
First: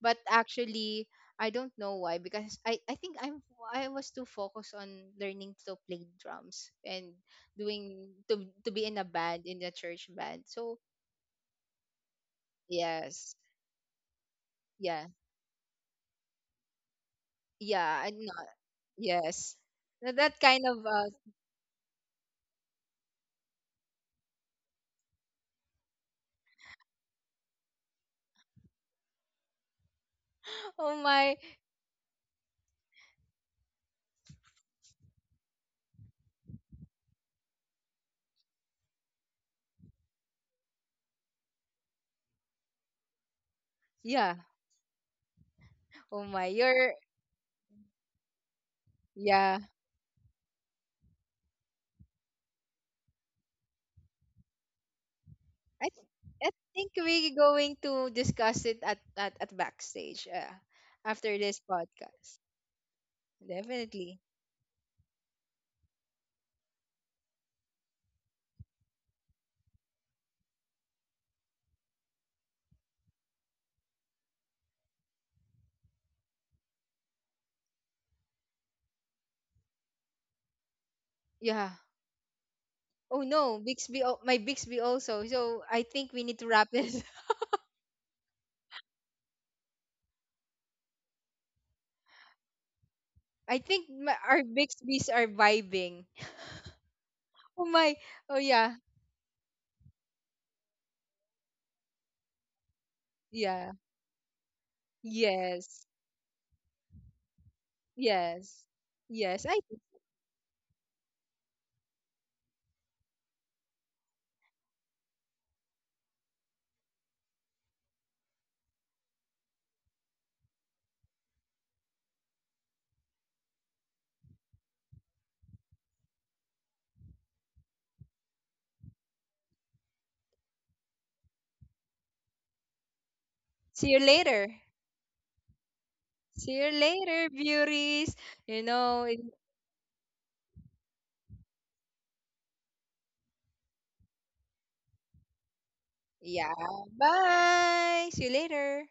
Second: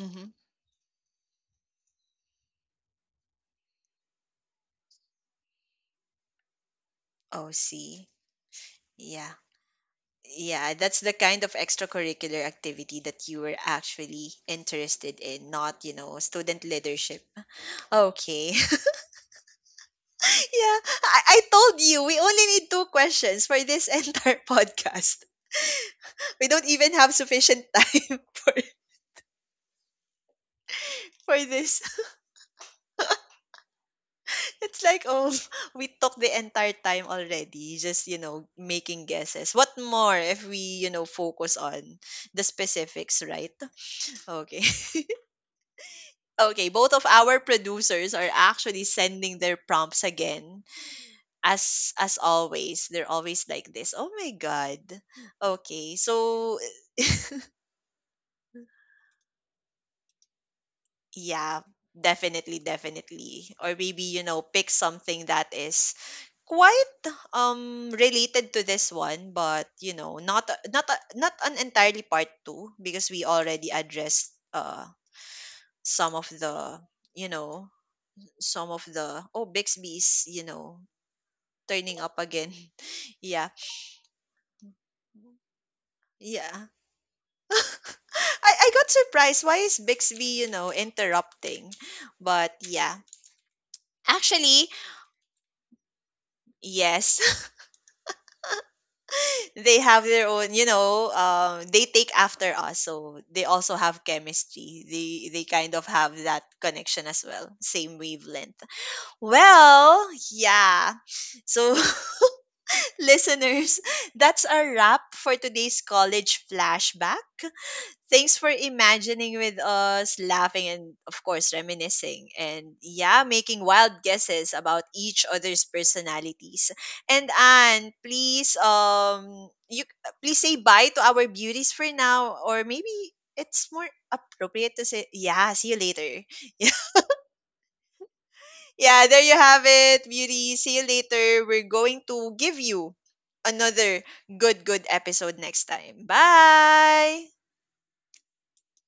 [SPEAKER 2] But actually, I don't know why, because I think I'm, I was too focused on learning to play drums and
[SPEAKER 1] Oh, see.
[SPEAKER 2] doing to be in a
[SPEAKER 1] Yeah.
[SPEAKER 2] band in the church band.
[SPEAKER 1] Yeah,
[SPEAKER 2] So
[SPEAKER 1] that's the kind of extracurricular activity that
[SPEAKER 2] yes,
[SPEAKER 1] you were actually
[SPEAKER 2] yeah,
[SPEAKER 1] interested in, not, student leadership.
[SPEAKER 2] yeah, I'm not,
[SPEAKER 1] Okay. <laughs>
[SPEAKER 2] yes, that
[SPEAKER 1] Yeah,
[SPEAKER 2] kind of
[SPEAKER 1] I told you we only need two questions for this <laughs> entire podcast. We don't even have sufficient time <laughs> for
[SPEAKER 2] <laughs> oh my,
[SPEAKER 1] for this. <laughs> It's like, oh, we took the entire time already, just, making guesses. What more if we, focus on the specifics, right?
[SPEAKER 2] yeah,
[SPEAKER 1] Okay.
[SPEAKER 2] oh my,
[SPEAKER 1] Okay,
[SPEAKER 2] you're,
[SPEAKER 1] both of our producers are actually sending
[SPEAKER 2] yeah.
[SPEAKER 1] their prompts again. As always, they're always like this. Oh my god.
[SPEAKER 2] I
[SPEAKER 1] Okay.
[SPEAKER 2] th- I
[SPEAKER 1] So
[SPEAKER 2] think we're going to discuss it at backstage, after this
[SPEAKER 1] yeah,
[SPEAKER 2] podcast.
[SPEAKER 1] definitely, definitely. Or maybe,
[SPEAKER 2] Definitely,
[SPEAKER 1] pick something that is quite related to this one, but not an entirely part 2, because we already addressed some of the, you know, some of the oh Bixby's,
[SPEAKER 2] yeah.
[SPEAKER 1] turning up again. <laughs>
[SPEAKER 2] Oh
[SPEAKER 1] Yeah.
[SPEAKER 2] no, Bixby! My Bixby also. So I think we need to
[SPEAKER 1] Yeah.
[SPEAKER 2] wrap this. <laughs>
[SPEAKER 1] <laughs> I got surprised. Why is Bixby, interrupting? But yeah.
[SPEAKER 2] I think my, our
[SPEAKER 1] Actually,
[SPEAKER 2] Bixbys are vibing.
[SPEAKER 1] yes,
[SPEAKER 2] Oh my! Oh yeah,
[SPEAKER 1] <laughs> they have their own, they take after us. So they
[SPEAKER 2] yeah,
[SPEAKER 1] also have chemistry. They kind
[SPEAKER 2] yes,
[SPEAKER 1] of have that connection as well. Same wavelength.
[SPEAKER 2] yes, yes. I
[SPEAKER 1] Well, yeah. So <laughs> listeners, that's a wrap for today's college flashback. Thanks for imagining with us, laughing, and of course, reminiscing. And yeah, making wild guesses about each other's personalities. And Anne, please, you please say bye to our beauties for now, or maybe it's
[SPEAKER 2] see
[SPEAKER 1] more
[SPEAKER 2] you later.
[SPEAKER 1] appropriate to say, yeah, see you later.
[SPEAKER 2] See you
[SPEAKER 1] <laughs>
[SPEAKER 2] later, beauties. You know,
[SPEAKER 1] Yeah,
[SPEAKER 2] it-
[SPEAKER 1] there you have it, beauty. See you later. We're going to give you another good, good episode next time.
[SPEAKER 2] yeah.
[SPEAKER 1] Bye.
[SPEAKER 2] Bye. See you later.